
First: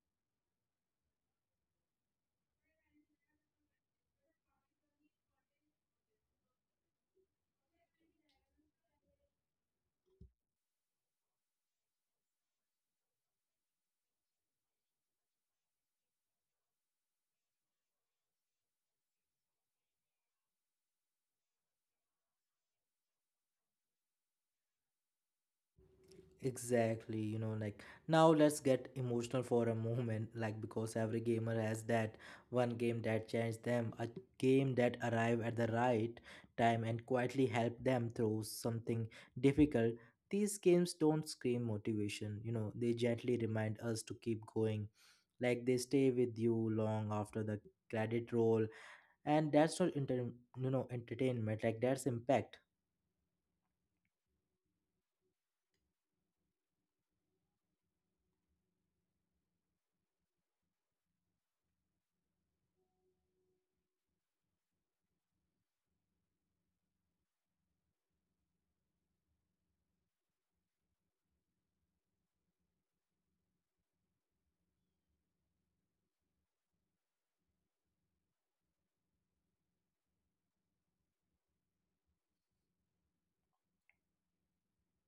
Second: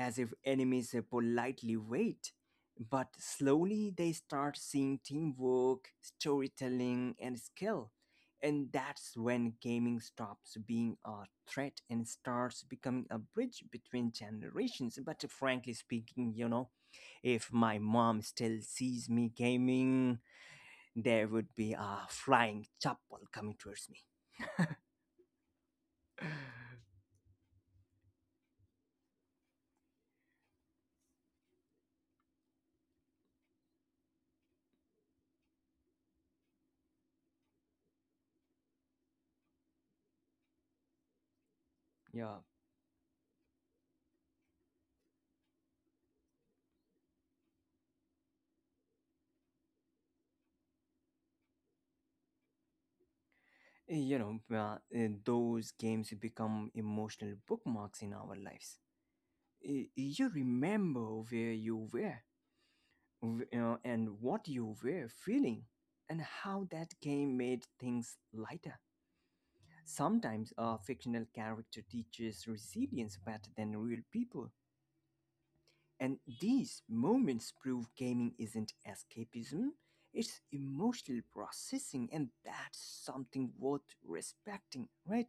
B: As if enemies politely wait. But slowly they start seeing teamwork, storytelling, and skill. And that's when gaming stops being a threat and starts becoming a bridge between generations. But frankly speaking, you know, if my mom still sees me gaming, there would be a flying chapel coming towards me.
A: exactly. You know, like now let's get emotional for a moment. Like because every gamer has that one game that changed them, a game that arrived at the right time and quietly helped them through something difficult. These games don't scream
B: Yeah.
A: motivation. You know, they gently remind us to keep going, like they stay with you long after the credit roll. And that's not inter- you know entertainment, like that's impact.
B: You know, uh, uh, those games become emotional bookmarks in our lives. Y- you remember where you were w- uh, and what you were feeling and how that game made things lighter. Sometimes a fictional character teaches resilience better than real people. And these moments prove gaming isn't escapism, it's emotional processing, and that's something worth respecting, right?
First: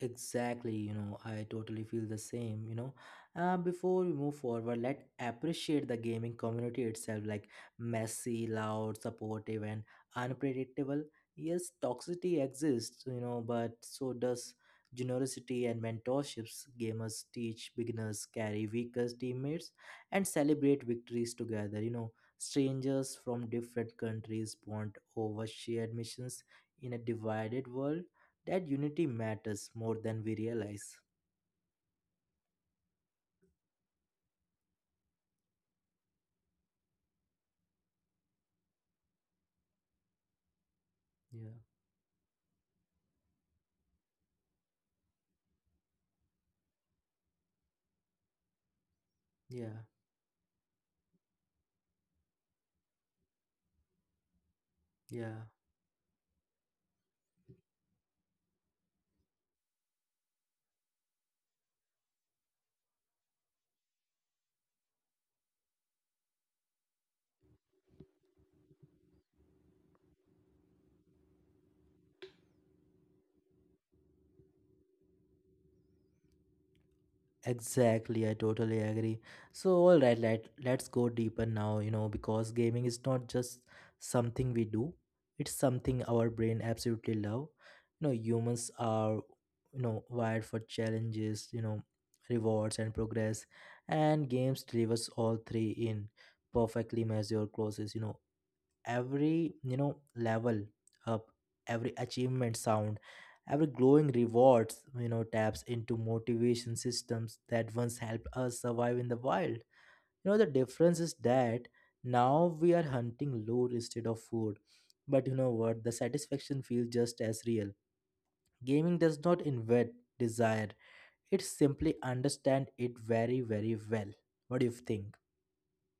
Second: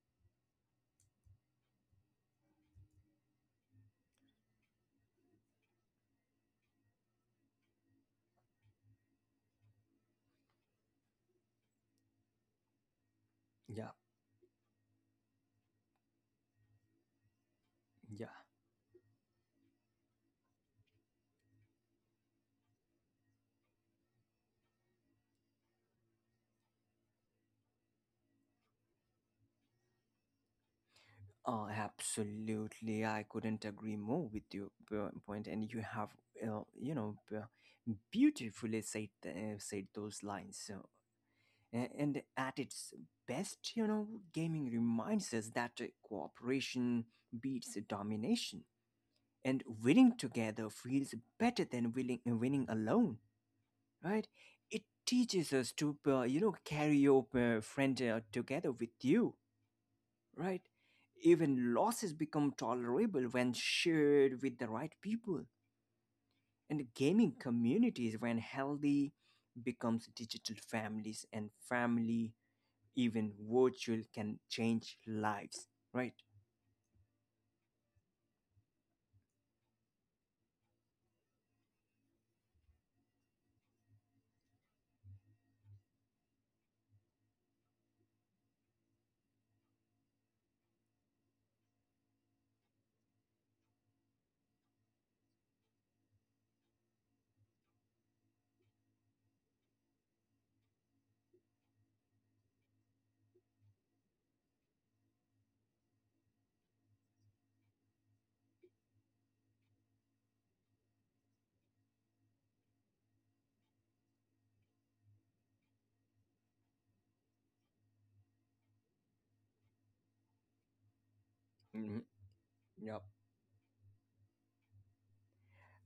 A: Exactly, you know, I totally feel the same, you know. Uh, before we move forward, let's appreciate the gaming community itself, like messy, loud, supportive, and unpredictable. Yes, toxicity exists, you know, but
B: Yeah,
A: so does generosity and mentorships. Gamers teach beginners,
B: yeah.
A: carry weaker teammates, and celebrate victories together, you know. Strangers from different countries bond over shared missions in a divided world. That unity matters more than we realize.
B: Uh, absolutely, I couldn't agree more with your po- point, and you have, uh, you know, b- beautifully said uh, said those lines. Uh,
A: Yeah,
B: a- and at its best, you know, gaming reminds us that uh, cooperation beats domination, and
A: yeah,
B: winning together feels better than winning winning alone, right? It
A: yeah.
B: teaches us to, uh, you know, carry your uh, friend uh, together with you, right? Even losses become tolerable when shared with the right people. And gaming communities, when healthy, becomes digital families, and family, even virtual, can change lives, right?
A: Exactly, I totally agree. So, all right, let let's go deeper now. You know, because gaming is not just something we do; it's something our brain absolutely love. You know, humans are you know wired for challenges. You know, rewards and progress, and games delivers all three in perfectly measured courses. You know, every you know level up, every achievement sound, every glowing rewards, you know, taps into motivation systems that once helped us survive in the wild. You know, the difference is that now we are hunting lure instead of food, but you know what, the satisfaction feels just as real. Gaming does not invent desire, it simply
B: Mhm.
A: understand it
B: Yep.
A: very very well. What do you think?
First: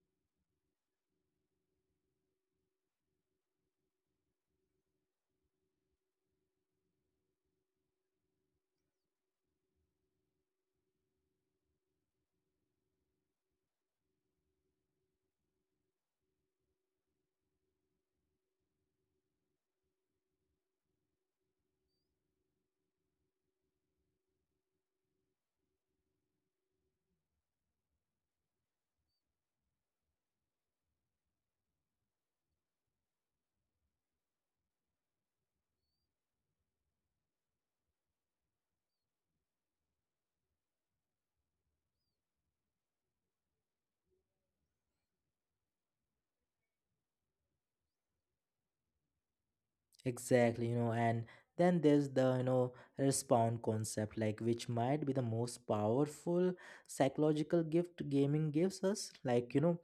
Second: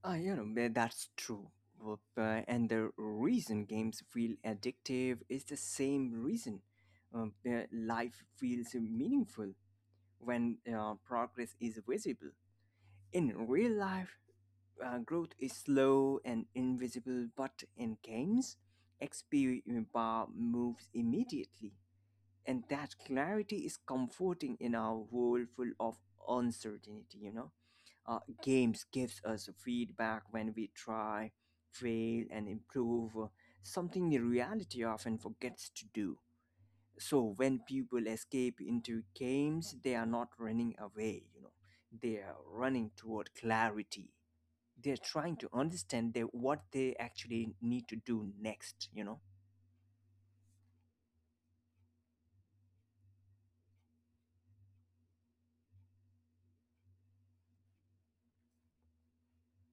B: Uh, you know, tha- that's true. Whoop, uh, And the reason games feel addictive is the same reason um, uh, life feels meaningful when uh, progress is visible. In real life, uh, growth is slow and invisible, but in games, X P bar moves immediately. And that clarity is comforting in our world full of uncertainty, you know? Uh, games gives us feedback when we try, fail, and improve, uh, something the reality often forgets to do. So when people escape into games, they are not running away, you know, they are running toward clarity. They're trying to understand their, what they actually need to do next, you know.
A: Exactly, you know, and then there's the, you know, respond concept, like which might be the most powerful psychological gift gaming gives us. Like, you know,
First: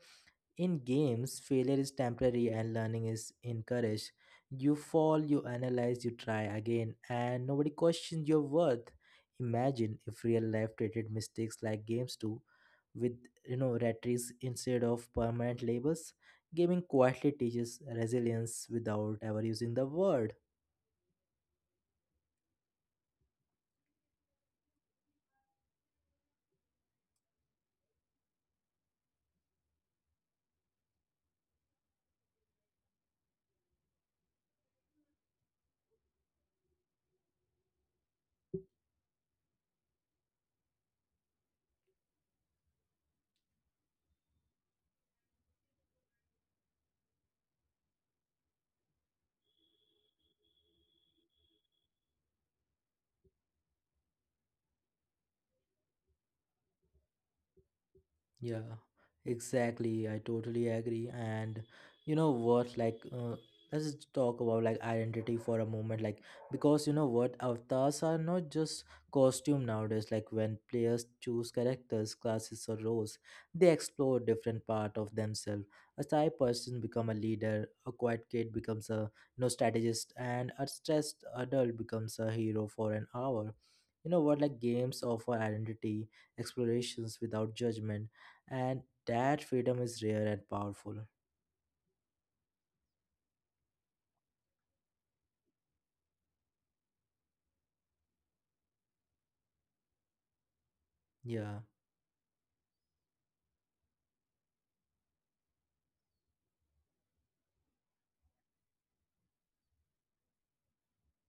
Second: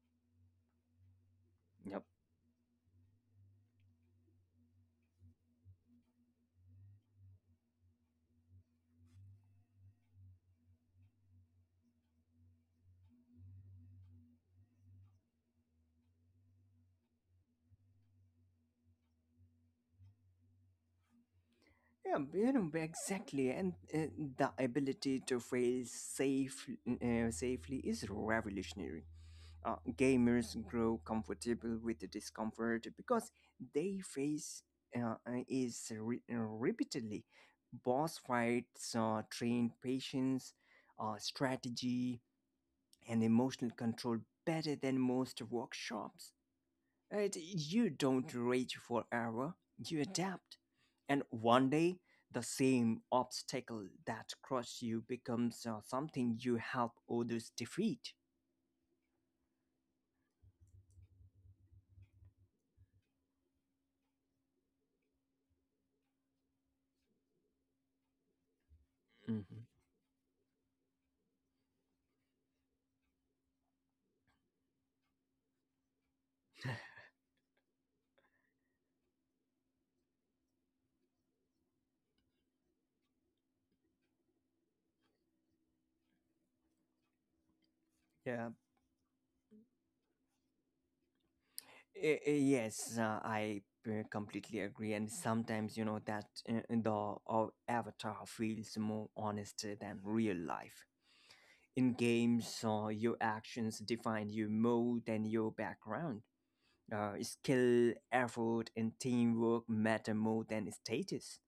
A: in games, failure is
B: Yep.
A: temporary and learning is encouraged. You fall, you analyze, you try again, and nobody questions your worth. Imagine if real life treated mistakes like games do, with, you know, retries instead of permanent labels. Gaming quietly teaches resilience without ever using the word.
B: Yeah, you know, exactly, and uh, the ability to fail safe, uh, safely is revolutionary. Uh, gamers grow comfortable with the discomfort because they face uh, uh, is re- uh, repeatedly boss fights. Uh, trained patience, uh, strategy, and emotional control better than most workshops. Right? You don't rage forever, you adapt. And one day, the same obstacle that crushed you becomes uh, something you help others defeat.
A: Yeah, exactly. I totally agree. And you know what? Like, uh, let's just talk about like identity for a moment. Like, because you know what? Avatars are not just
B: Mhm.
A: costume nowadays. Like, when players choose characters, classes, or roles, they explore different part of themselves. A shy person become a leader. A quiet kid becomes a you know strategist, and a stressed adult becomes a hero for an hour. You know what? Like, games offer identity explorations without judgment,
B: Yeah,
A: and that freedom is rare and powerful.
B: I- I- Yes, uh, I uh, completely agree. And sometimes, you know, that uh, the uh, avatar feels more honest than real life.
A: Yeah.
B: In games, uh, your actions define you more than your background. Uh, skill, effort, and teamwork matter more than status.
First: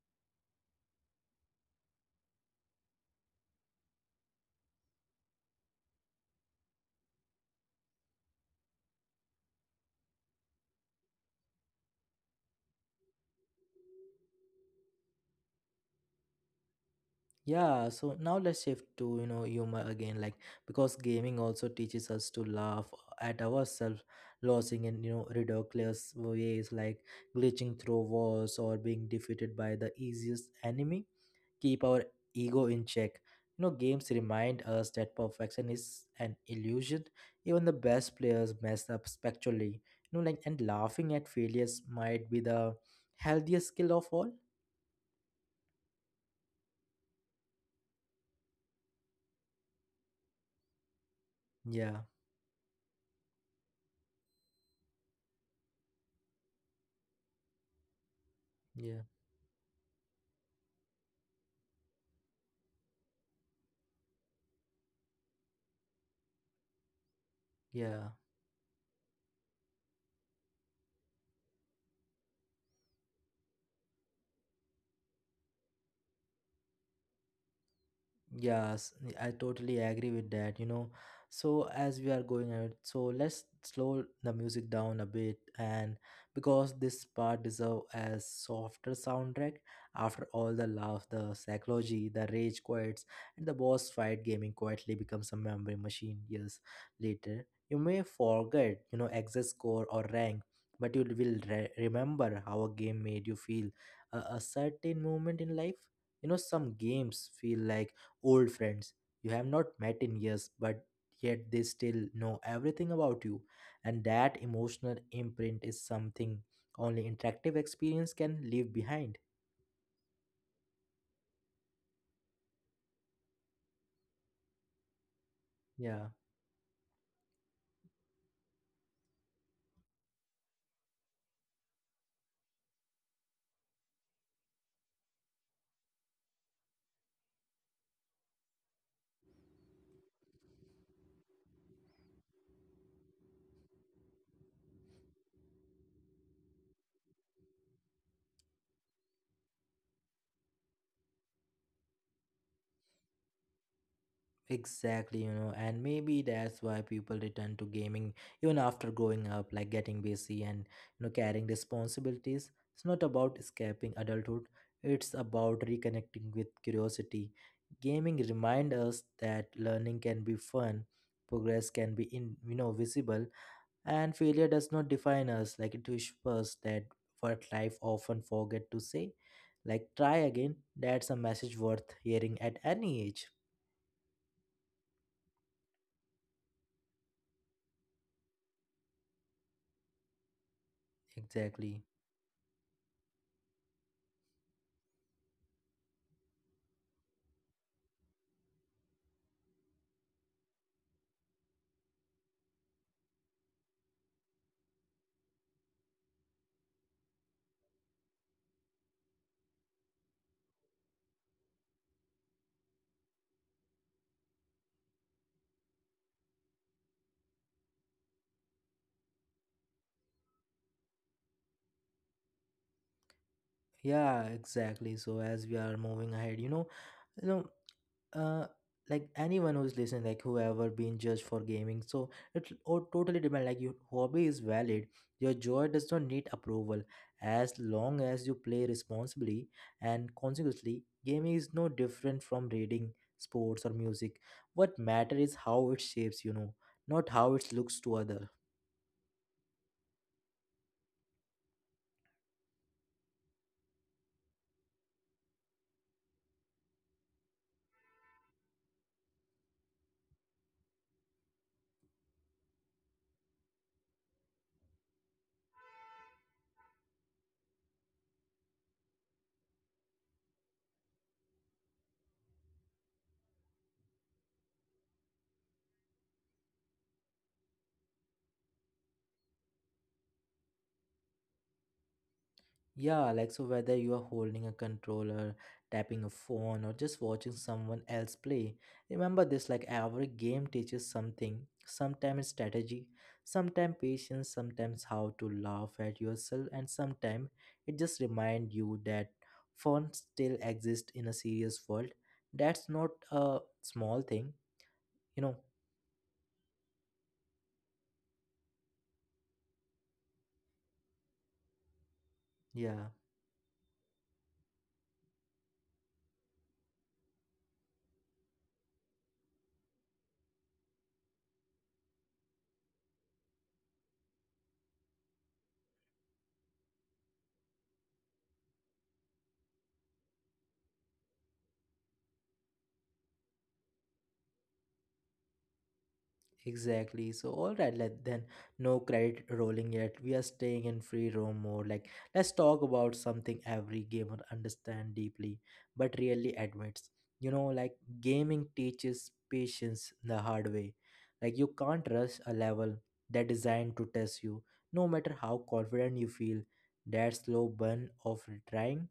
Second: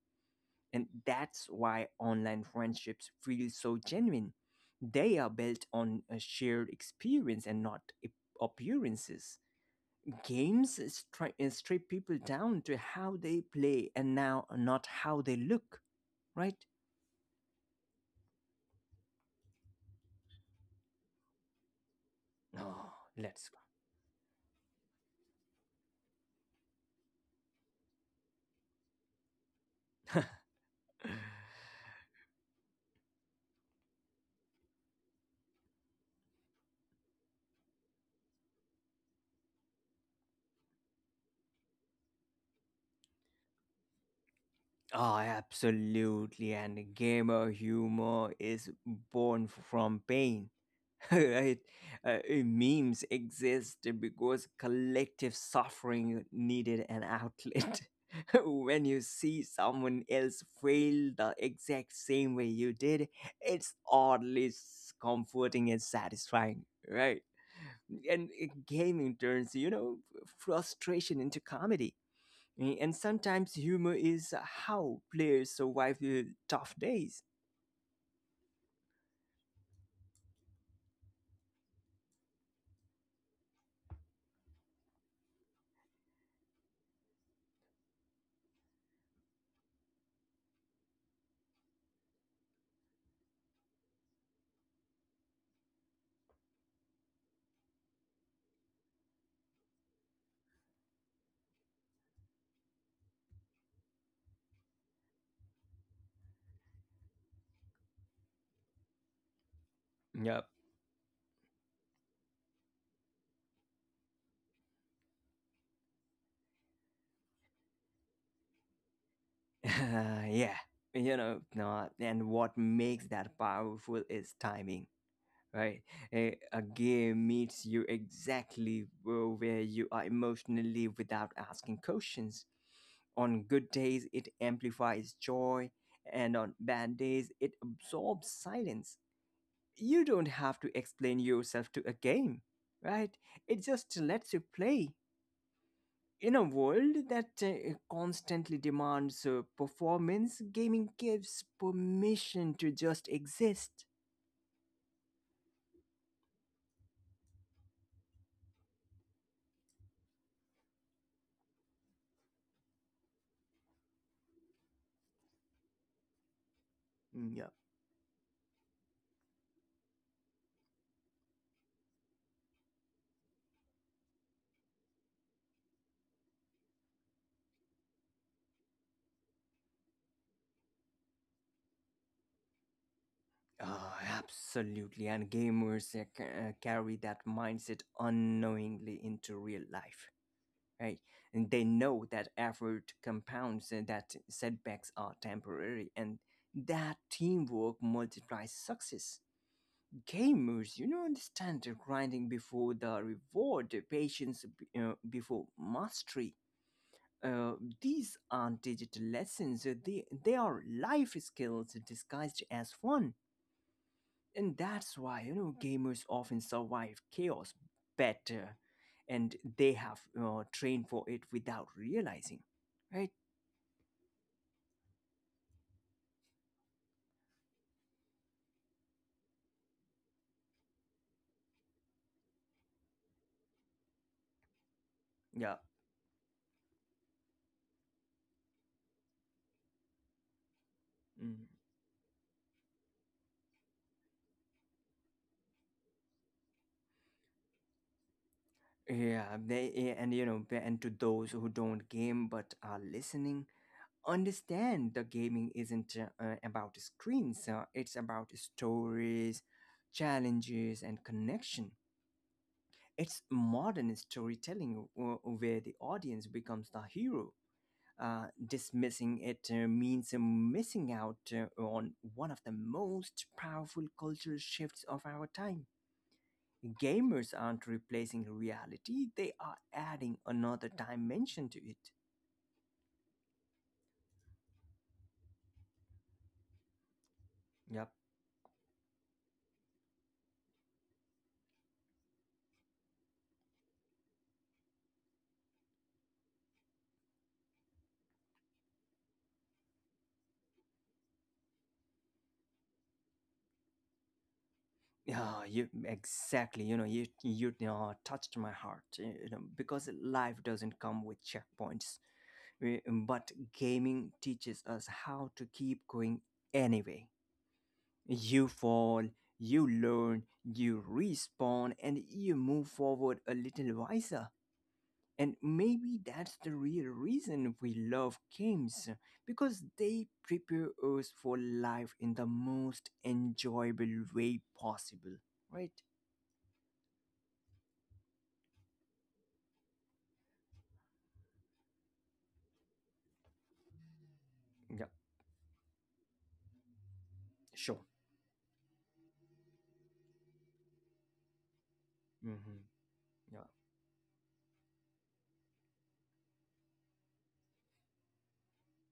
B: And that's why online friendships feel so genuine. They are built on a shared experience and not ap- appearances. Games is try- uh, strip people down to how they play and now not how they look, right?
A: Yeah, so now let's shift to, you know, humor again, like because gaming also teaches us to laugh
B: Oh,
A: at
B: let's go.
A: ourselves. Losing in, you know, ridiculous ways, like glitching through walls or being defeated by the easiest enemy, keep our ego in check. You know, games remind us that perfection is an illusion. Even the best players mess up spectrally. You know, like and laughing at failures might be the healthiest skill of all.
B: Oh, absolutely. And gamer humor is born from pain. Right?
A: Yeah,
B: Uh, eh, memes exist because collective suffering needed an outlet. When
A: yeah,
B: you see someone else fail the exact same way you did, it's oddly s- comforting and satisfying, right?
A: yeah.
B: And eh, gaming turns, you know, frustration into comedy. Eh, And sometimes humor is how players survive eh, tough days.
A: Yes, I totally agree with that, you know. So as we are going ahead, so let's slow the music down a bit and because this part deserve a softer soundtrack after all the love, the psychology, the rage quits, and the boss fight, gaming quietly becomes a memory machine. Years later, you may forget, you know, exit score or rank, but you will re- remember how a game made you feel, a, a certain moment in life. You know, some games feel like old friends you have not met in
B: Yeah.
A: years, but yet they still know everything about you. And that emotional imprint is something only interactive experience can leave behind.
B: Yeah, you know, no, and what makes that powerful is timing, right?
A: Yeah.
B: A, a game meets you exactly wh- where you are emotionally without asking questions. On good days, it amplifies joy, and on bad days, it absorbs silence. You don't have to explain yourself to a game, right? It just lets you play. In a world that uh, constantly demands uh, performance, gaming gives permission to just exist.
A: Exactly, you know, and maybe that's why people return to gaming even after growing up, like getting busy and you know carrying responsibilities. It's not about escaping adulthood; it's about reconnecting with curiosity.
B: Yeah.
A: Gaming reminds us that learning can be fun, progress can be in you know visible, and failure does not define us. Like it whispers that what life often forget to say, like try again. That's a message worth hearing at any age.
B: Ah, absolutely, and gamers uh, ca- uh, carry that mindset unknowingly into real life, right? And they
A: Exactly.
B: know that effort compounds, and that setbacks are temporary, and that teamwork multiplies success. Gamers, you know, understand the grinding before the reward, the patience b- uh, before mastery. Uh, these aren't digital lessons; uh, they they are life skills disguised as fun, and that's why, you know, gamers often survive chaos better, and they have uh, trained for it without realizing, right?
A: Yeah, exactly. So as we are moving ahead, you know, you know, uh, like anyone who's listening, like whoever being judged for gaming, so it o- totally depends. Like your hobby is valid, your
B: Yeah.
A: joy does not need approval as long as you play responsibly, and consequently,
B: Mm.
A: gaming is no different from reading, sports, or music. What matters is how it shapes, you know, not how it looks to other.
B: Yeah, they, yeah, and you know, and to those who don't game but are listening, understand the gaming isn't uh, uh, about screens, uh, it's about stories, challenges, and connection. It's modern storytelling uh, where the audience becomes the hero. Uh, dismissing it uh, means uh, missing out uh, on one of the most powerful cultural shifts of our time. Gamers aren't replacing reality, they are adding another dimension to it.
A: Yeah, like so whether you are holding a controller, tapping a phone, or just watching someone
B: Yep.
A: else play, remember this, like every game teaches something. Sometimes strategy, sometimes patience, sometimes how to laugh at yourself, and sometimes it just reminds you that fun still exists in a serious world. That's not a small thing, you know.
B: Yeah, you exactly. You know, you you uh, touched my heart. You know, because life doesn't come with checkpoints. We-
A: Yeah.
B: but gaming teaches us how to keep going anyway. You fall, you learn, you respawn, and you move forward a little wiser. And maybe that's the real reason we love games, because they prepare us for life in the most enjoyable way possible, right?
A: Exactly. So, all right, let then no credit rolling yet. We are staying in free roam mode. Like, let's talk about something every gamer understand deeply, but really admits. You know, like
B: Sure.
A: gaming teaches patience the hard way. Like, you can't rush a
B: Hmm.
A: level that
B: Yeah.
A: designed to test you, no matter how confident you feel. That slow burn of trying,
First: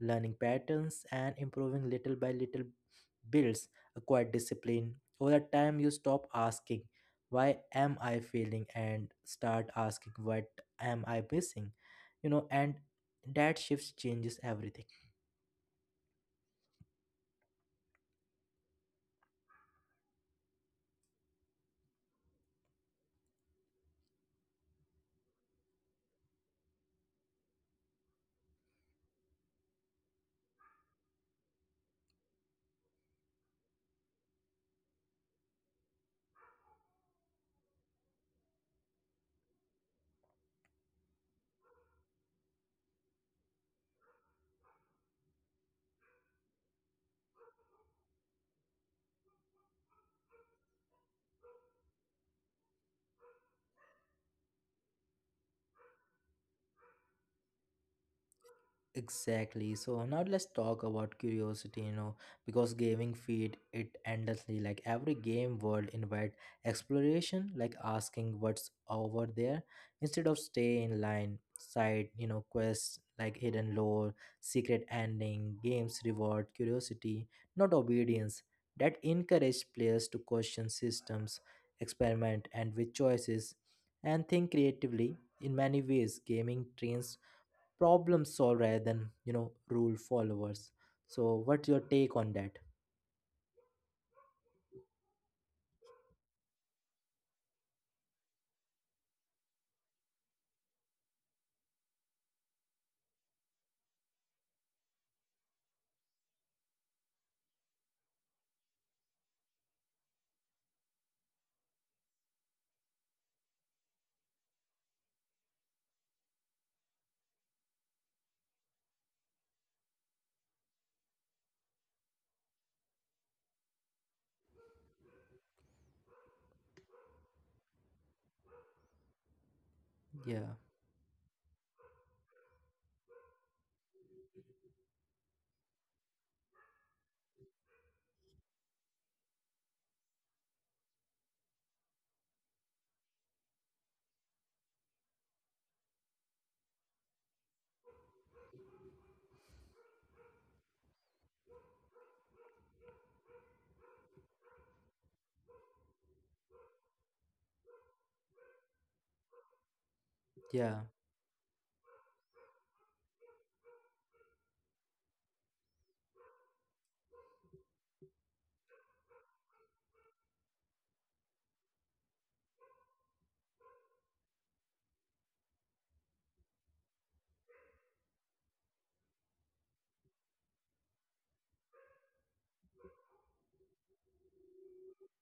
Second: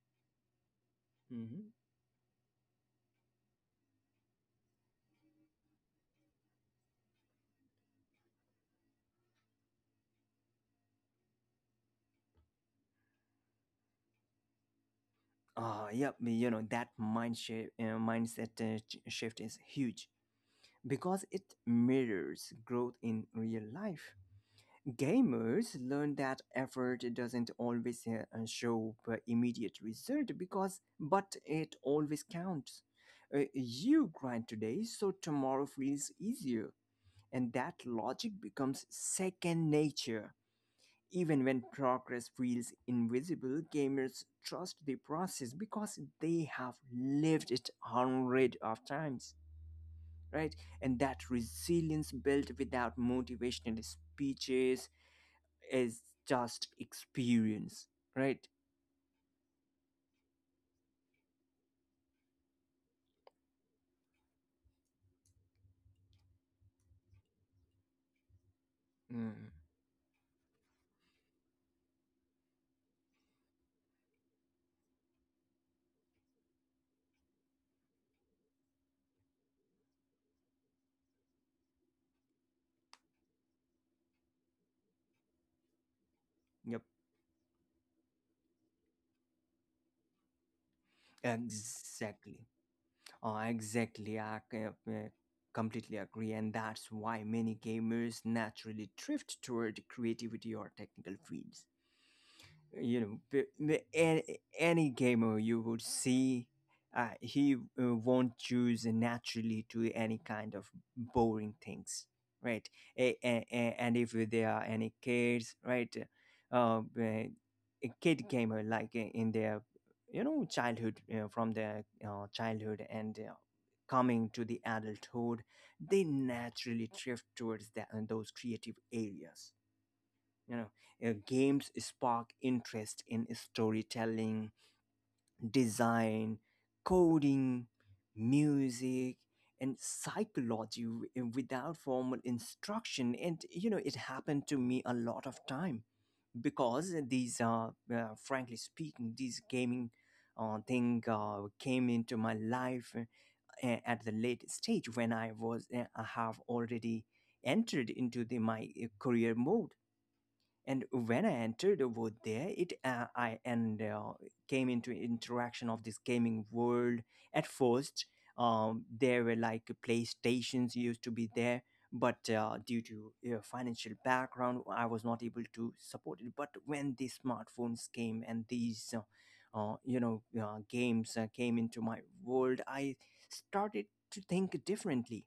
A: learning patterns, and
B: Hmm.
A: improving little by little builds a quiet discipline. Over time, you stop asking why am I failing and start asking what am I missing. You know, and that shifts changes everything.
B: Ah, yeah. You know, that mind shape, uh, mindset uh, ch- shift is huge because it mirrors growth in real life. Gamers learn that effort doesn't always uh, uh, show uh, immediate result, because, but it always counts. Uh, you grind today, so tomorrow feels easier, and that logic becomes second nature. Even when progress feels invisible, gamers trust the process because they have lived it hundreds of times, right? And that resilience built without motivational speeches is just experience, right?
A: Exactly. So now let's talk about curiosity, you know, because gaming feed it endlessly. Like every game world invite exploration, like asking what's over
B: Mm,
A: there instead of stay in line, side, you know, quests like hidden lore, secret ending, games reward curiosity, not obedience. That encourage players to question systems, experiment and with choices and think creatively. In many ways, gaming
B: yep,
A: trains problem solve rather than you know rule followers. So what's your take on
B: exactly.
A: that?
B: Oh, exactly. I c- uh, completely agree, and that's why many gamers naturally drift toward creativity or technical fields you know b- b- a- Any gamer you would see, uh, he uh, won't choose naturally to any kind of boring things, right? A- a- a- and if there are any kids, right? Uh, a kid gamer, like, uh, in their, you know, childhood, uh, from their uh, childhood and uh, coming to the adulthood, they naturally drift towards that and those creative areas,
A: Yeah.
B: you know. Uh, games spark interest in storytelling, design, coding, music, and psychology w- eh, without formal instruction, and you know it happened to me a lot of time, because these uh, uh frankly speaking, these gaming uh, thing uh, came into my life uh, at the late stage when i was uh, i have already entered into the my uh, career mode.
A: Yeah.
B: And when I entered over there, it uh, I and uh, came into interaction of this gaming world at first. Um, there were like playstations used to be there, but uh, due to uh, financial background I was not able to support it. But when these smartphones came and these uh, uh, you know uh, games uh, came into my world, I started to think differently.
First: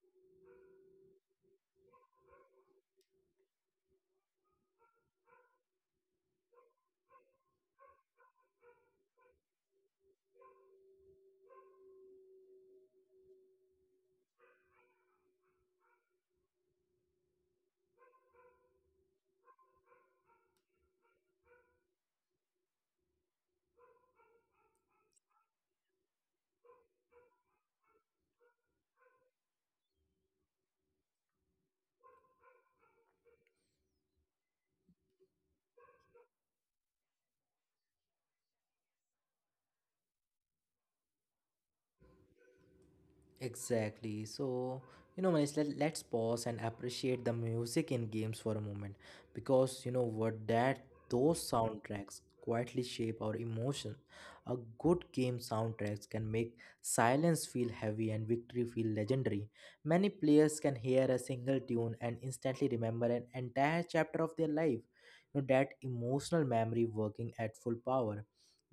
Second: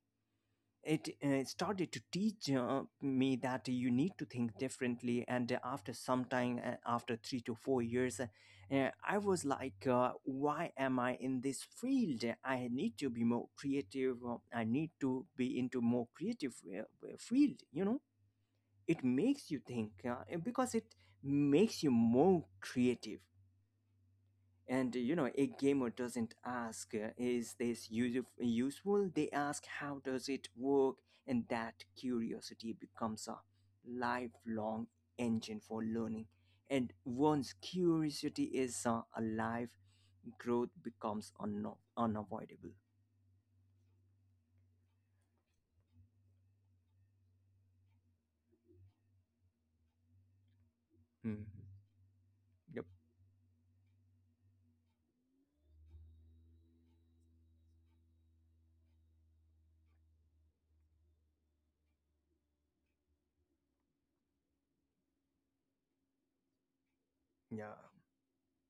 B: It uh, started to teach uh, me that you need to think differently. And uh, after some time, uh, after three to four years uh, uh, I was like, uh, why am I in this field? I need to be more creative. uh, I need to be into more creative uh, uh, field, you know. It makes you think, uh, because it makes you more creative. And you know, a gamer doesn't ask, uh, is this use- useful? They ask, how does it work? And that curiosity becomes a lifelong engine for learning. And once curiosity is uh, alive, growth becomes unno unavoidable.
A: Exactly. So, you know, Manish, let, let's pause and appreciate the music in games for a moment, because you know what, that those
B: Mhm.
A: soundtracks quietly
B: Yep.
A: shape our emotion. A good game soundtracks can make silence feel heavy and victory feel legendary. Many players can hear a single tune and instantly remember an entire chapter of their life. You know, that emotional memory working at full
B: Yeah.
A: power.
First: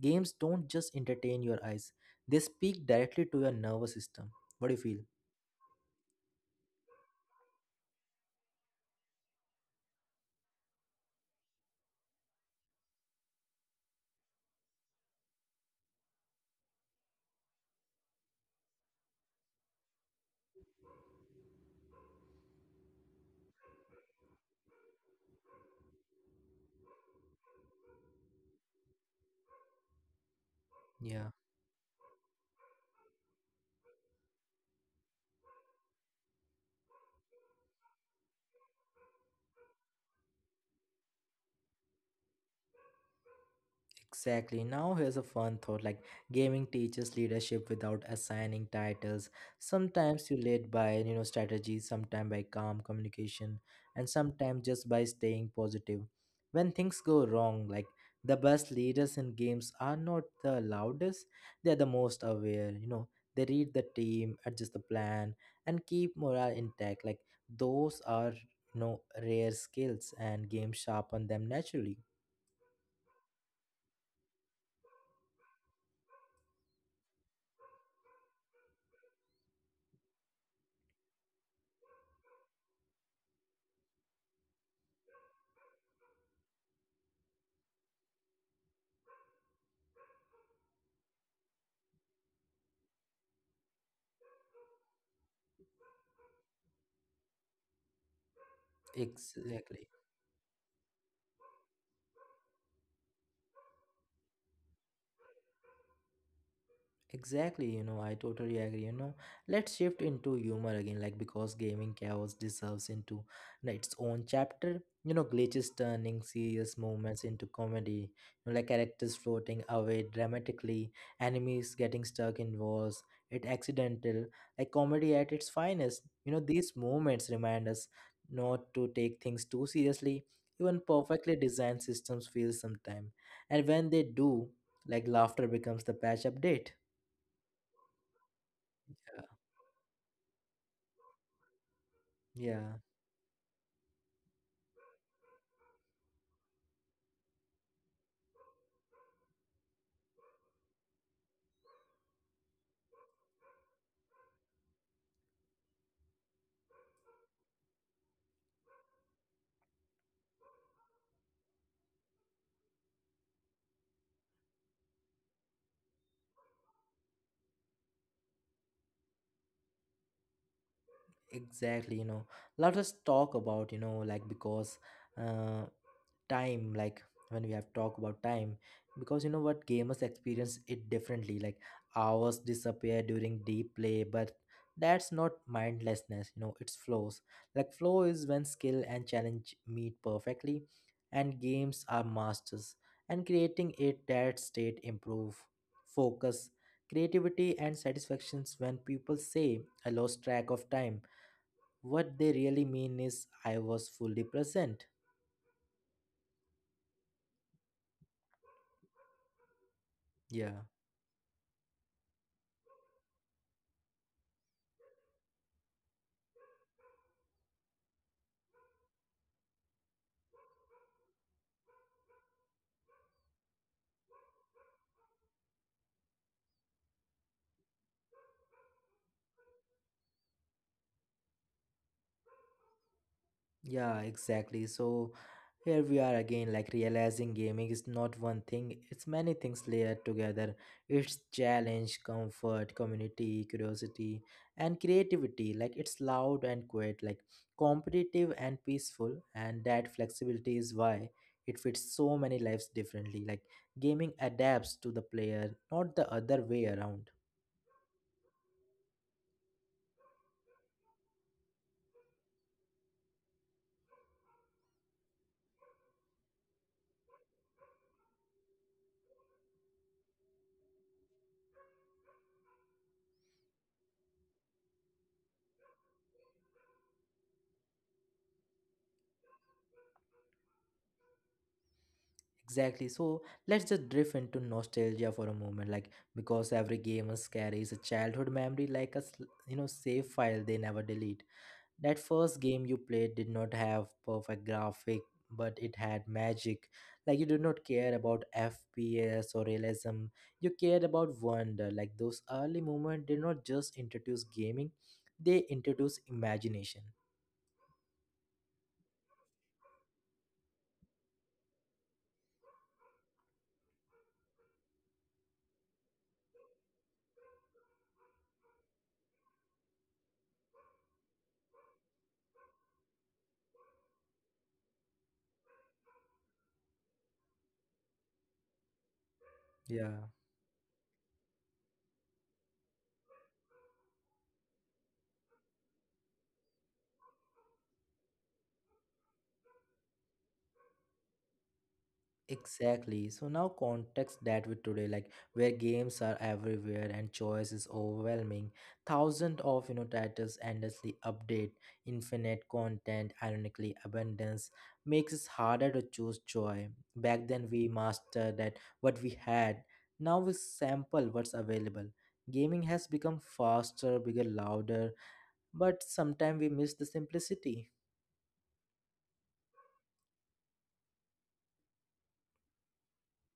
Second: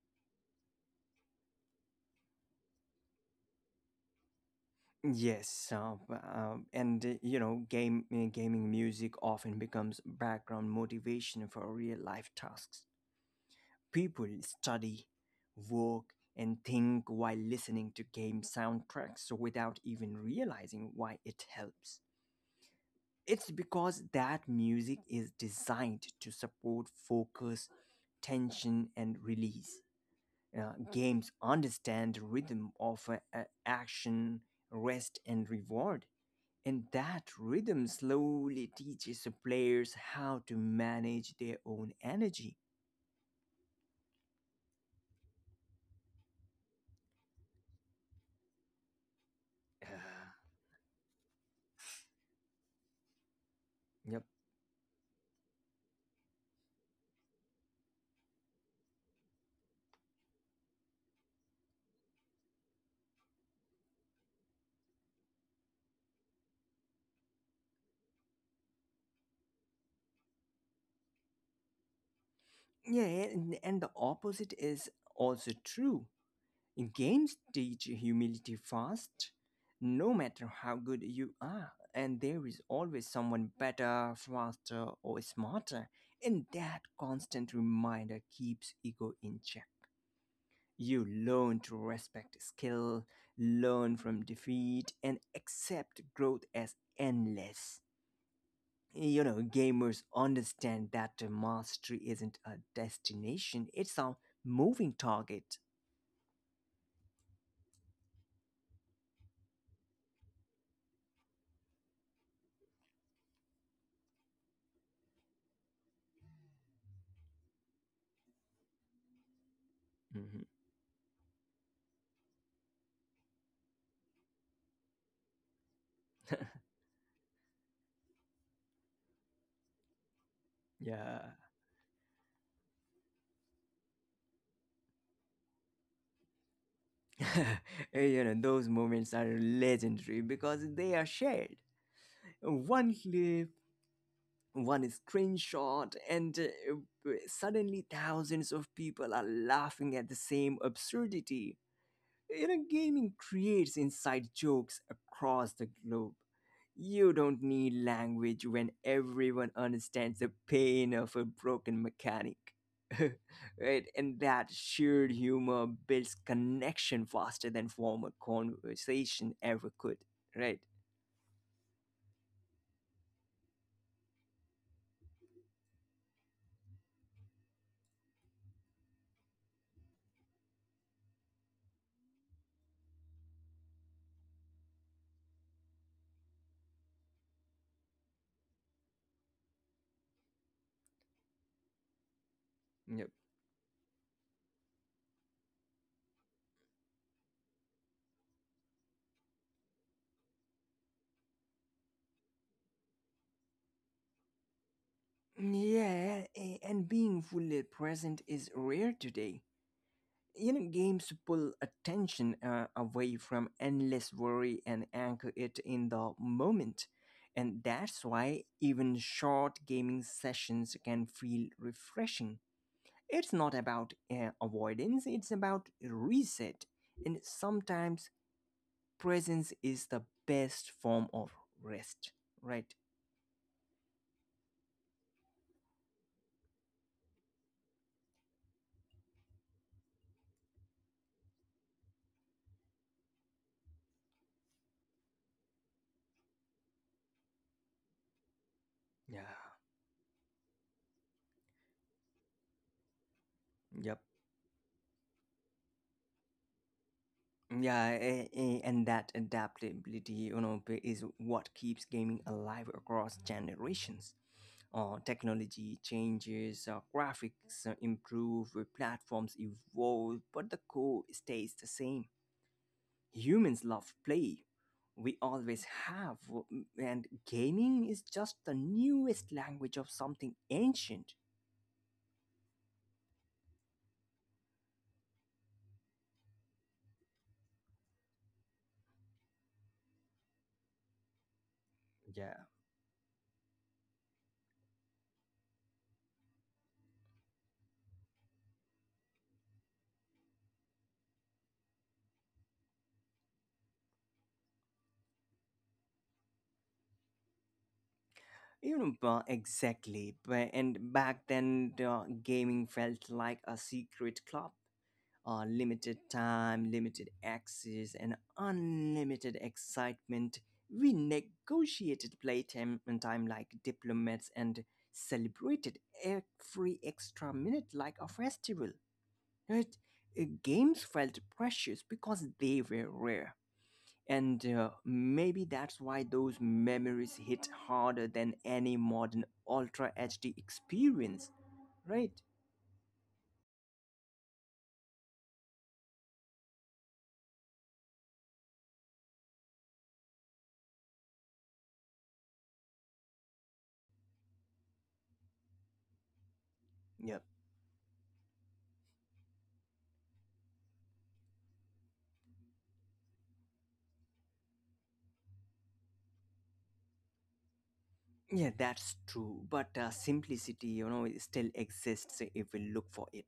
A: Games don't just entertain your eyes, they speak directly to your nervous system. What do you feel?
B: Yes, uh, b- uh, and uh, you know, game uh, gaming music often becomes background motivation for real life tasks. People study, work, and think while listening to game soundtracks without even realizing why it helps. It's because that music is designed to support focus, tension, and release. Uh,
A: Yeah.
B: games understand rhythm of uh, a- action, rest, and reward. And that rhythm slowly teaches players how to manage their own energy.
A: Exactly. Now, here's a fun thought, like gaming teaches leadership without assigning titles. Sometimes
B: Uh,
A: you lead by, you know, strategy, sometimes by calm communication, and
B: yeah,
A: sometimes just by staying positive. When things go wrong, like the best leaders in games are not the loudest, they're the most aware, you know, they read the team, adjust the plan, and keep morale intact. Like those are, you know, rare skills, and games sharpen them naturally.
B: Yeah, and, and the opposite is also true. Games teach humility fast, no matter how good you are, and there is always someone better, faster, or smarter. And that constant reminder keeps ego in check. You learn to respect skill, learn from defeat, and accept growth as endless. You know,
A: Exactly.
B: gamers understand that mastery isn't a destination, it's a moving target.
A: Exactly, you know, I totally agree. You know, let's shift into humor again, like because gaming chaos deserves into n- its own chapter. You know, glitches turning serious moments into comedy, you know, like characters floating away
B: Mhm.
A: dramatically, enemies getting stuck in walls, it accidental, like comedy at its finest. You know, these moments remind us not to take things too seriously. Even
B: Yeah.
A: perfectly designed systems fail sometimes, and when they do, like laughter becomes the patch update.
B: You know, those moments are legendary because they are shared.
A: Yeah.
B: One clip, one screenshot, and uh, suddenly thousands of people are laughing at the same absurdity. You know, gaming creates inside jokes across the globe. You don't need language when everyone understands the pain of a broken mechanic. Right? And that shared humor builds connection faster than formal conversation ever could, right?
A: Exactly, you know, let us talk about, you know, like because uh, time, like when we have talked about time, because you know what gamers experience it differently. Like hours disappear during deep play, but that's not mindlessness, you know, it's flows. Like flow is when skill and challenge meet perfectly, and games are masters,
B: Yep.
A: and creating it that state improve focus, creativity, and satisfactions when people say I lost track of time, what they really mean is I was fully present.
B: Yeah, a- and being fully present is rare today. You
A: Yeah,
B: know, games pull attention uh, away from endless worry and anchor it in the moment. And that's why even short gaming sessions can feel refreshing. It's not about uh, avoidance, it's about reset. And sometimes presence is the best form of rest, right?
A: yeah, exactly. So here we are again, like realizing gaming is not one thing, it's many things layered together. It's challenge, comfort, community, curiosity, and creativity. Like it's loud and quiet, like competitive and peaceful,
B: Yeah.
A: and that flexibility is why it fits so many lives differently, like
B: Yep.
A: gaming adapts to the player, not the other way around.
B: Yeah, a- a- and that adaptability, you know, b- is what keeps gaming alive across generations. Uh, technology changes, uh, graphics uh, improve, uh, platforms evolve, but the core stays the same. Humans love play. We always have, w- and gaming is just the newest language of something ancient.
A: Exactly. So let's just drift into nostalgia for a moment, like because every gamer carries a childhood memory, like a s- you know, save file they never delete. That
B: Yeah.
A: first game you played did not have perfect graphic, but it had magic. Like you did not care about F P S or realism. You cared about wonder. Like those early moments did not just introduce gaming; they introduced imagination.
B: You know, ba- exactly. Ba- And back then, the gaming felt like a secret club. Uh, limited time, limited access, and unlimited excitement. We negotiated playtime and time like diplomats and celebrated every extra minute like a festival. Right?
A: Yeah.
B: Uh, games felt precious because they were rare. And uh, maybe that's why those memories hit harder than any modern Ultra H D experience, right?
A: Exactly. So now context that with today, like where games are everywhere and choice is overwhelming, thousands of you know titles endlessly update, infinite content, ironically abundance makes it harder to choose joy.
B: Yeah.
A: Back then we mastered that what we had. Now we sample what's available. Gaming has become faster, bigger, louder, but sometimes we miss the simplicity.
B: Yeah, that's true. But uh, simplicity, you know, it still exists if we look for it.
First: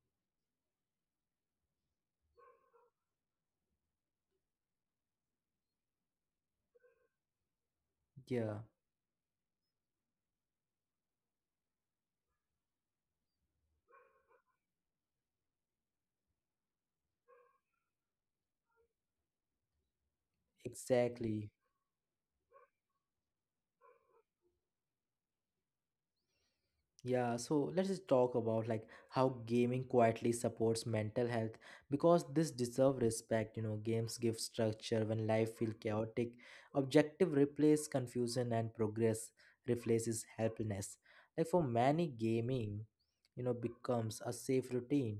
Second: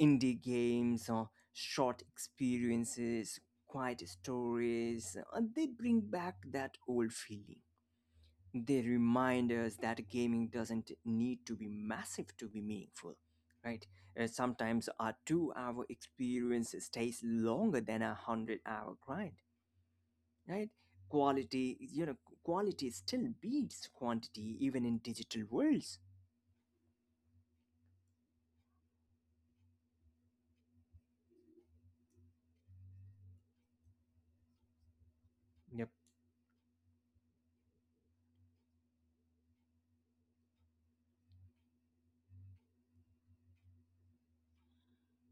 B: Indie games or short experiences, quiet stories, uh, they bring back that old feeling.
A: Yeah,
B: They remind us that gaming doesn't need to be massive to be meaningful, right? Uh, sometimes a two hour experience stays longer than a one hundred hour grind, right? Quality,
A: exactly.
B: you know, quality still beats quantity even in digital worlds.
A: Yeah, so let's just talk about like how gaming quietly supports mental health, because this deserve respect, you know, games give structure when life feel
B: Yep.
A: chaotic. Objective replace confusion and progress replaces helplessness. Like for many gaming, you know, becomes a safe routine,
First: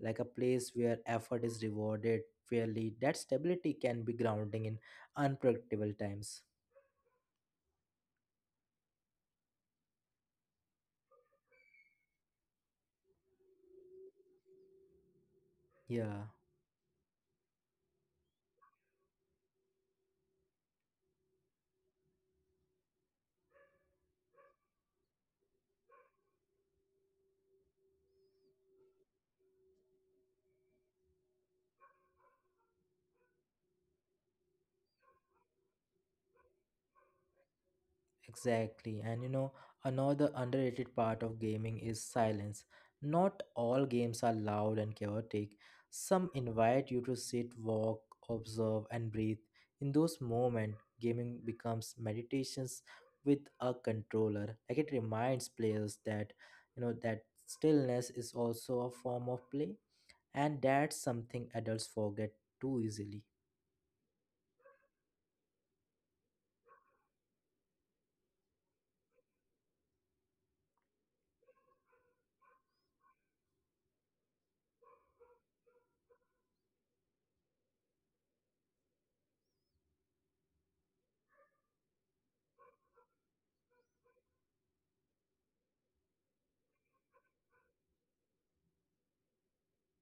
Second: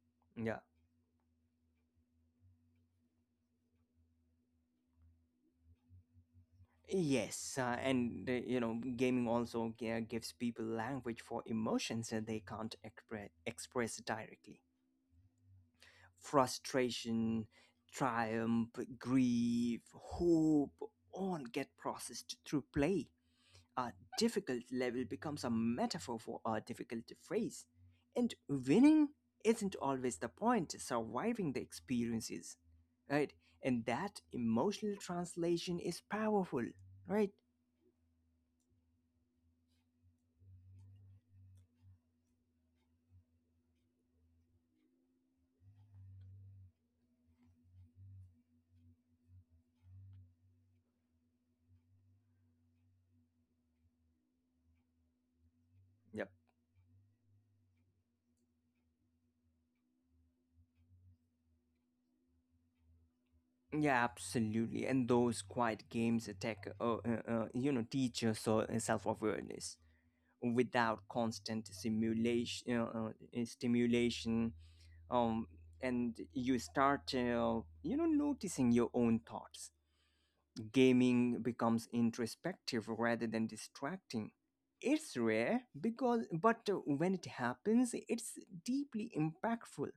A: like a
B: Yeah.
A: place where effort is rewarded fairly. That stability can be grounding in unpredictable times.
B: Yes, uh, and uh, you know, gaming also g- gives people language for emotions that they can't expre- express directly:
A: Yeah.
B: frustration, triumph, grief, hope, all get processed through play. A difficult level becomes a metaphor for a difficult phrase. And winning isn't always the point, surviving the experiences, right? And that emotional translation is powerful, right?
A: Exactly. And you know, another underrated part of gaming is silence. Not all games are loud and chaotic. Some invite you to sit, walk, observe, and breathe. In those moments, gaming becomes meditations with a controller. Like it reminds players that,
B: Yep.
A: you know, that stillness is also a form of play. And that's something adults forget too easily.
B: Yeah, absolutely. And those quiet games attack, uh, uh, uh, you know, teach us uh, self-awareness without constant simulation, uh, uh, uh, stimulation. Um, and you start, uh, you know, noticing your own thoughts. Gaming becomes introspective rather than distracting. It's rare because but uh, when it happens, it's deeply impactful,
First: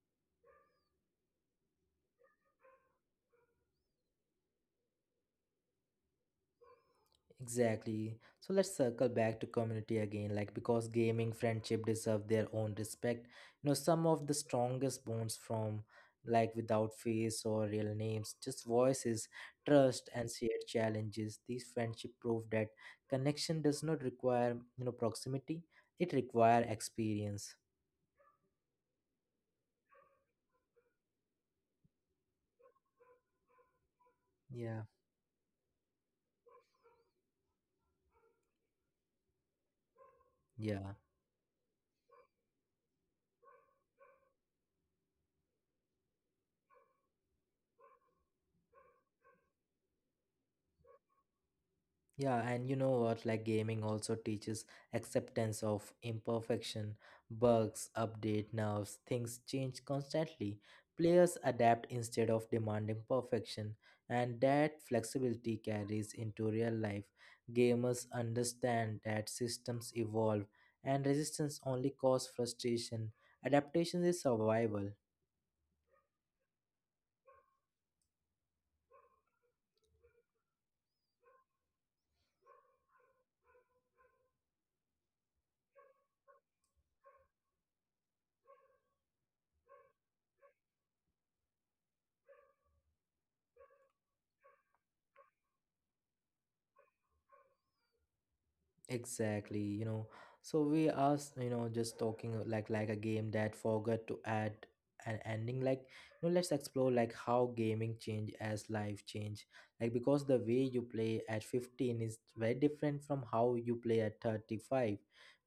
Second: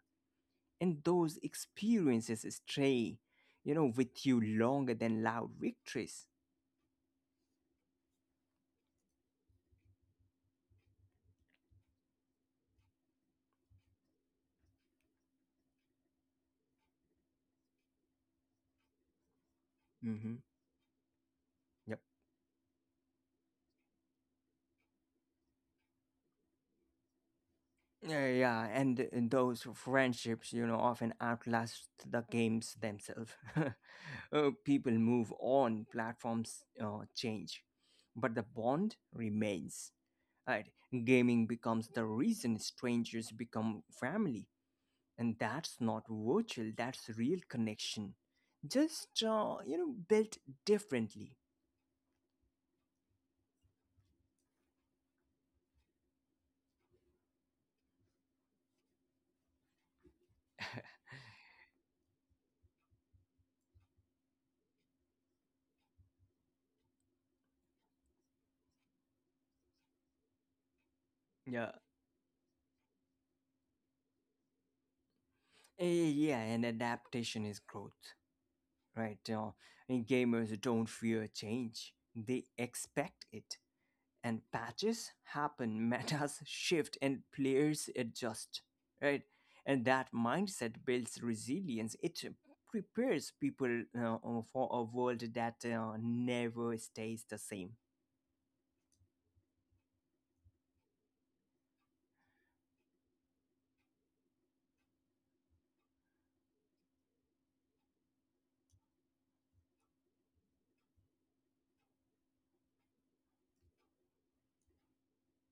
B: and those experiences stay, you know, with you longer than loud victories.
A: Exactly. So let's circle back to community again, like because gaming friendship deserve their own respect. You know, some of the strongest bonds from like without face or real names, just voices, trust and
B: Mhm.
A: shared challenges. These friendship prove that connection does not require, you know, proximity. It require experience.
B: Yeah, yeah, and and those friendships, you know, often outlast the games themselves. Uh,
A: Yeah.
B: people move on, platforms uh, change, but the bond remains. Right?
A: Yeah.
B: Gaming becomes the reason strangers become family, and that's not virtual. That's real connection, just uh, you know, built differently.
A: Yeah, and you know what? Like gaming also teaches acceptance of imperfection, bugs, update nerves, things change constantly. Players adapt instead of demanding perfection, and that flexibility carries into real life. Gamers understand that systems evolve and resistance
B: Yeah.
A: only causes frustration. Adaptation is survival.
B: Eh, Yeah, and adaptation is growth, right? Uh, and gamers don't fear change, they expect it. And patches happen, metas shift, and players adjust, right? And that mindset builds resilience. It prepares people uh, uh, for a world that uh, never stays the same.
A: Exactly, you know. So we are, s- you know, just talking uh, like like a game that forgot to add an ending. Like, you know, let's explore like how gaming change as life change. Like because the way you play at fifteen is very different from how you play at thirty-five.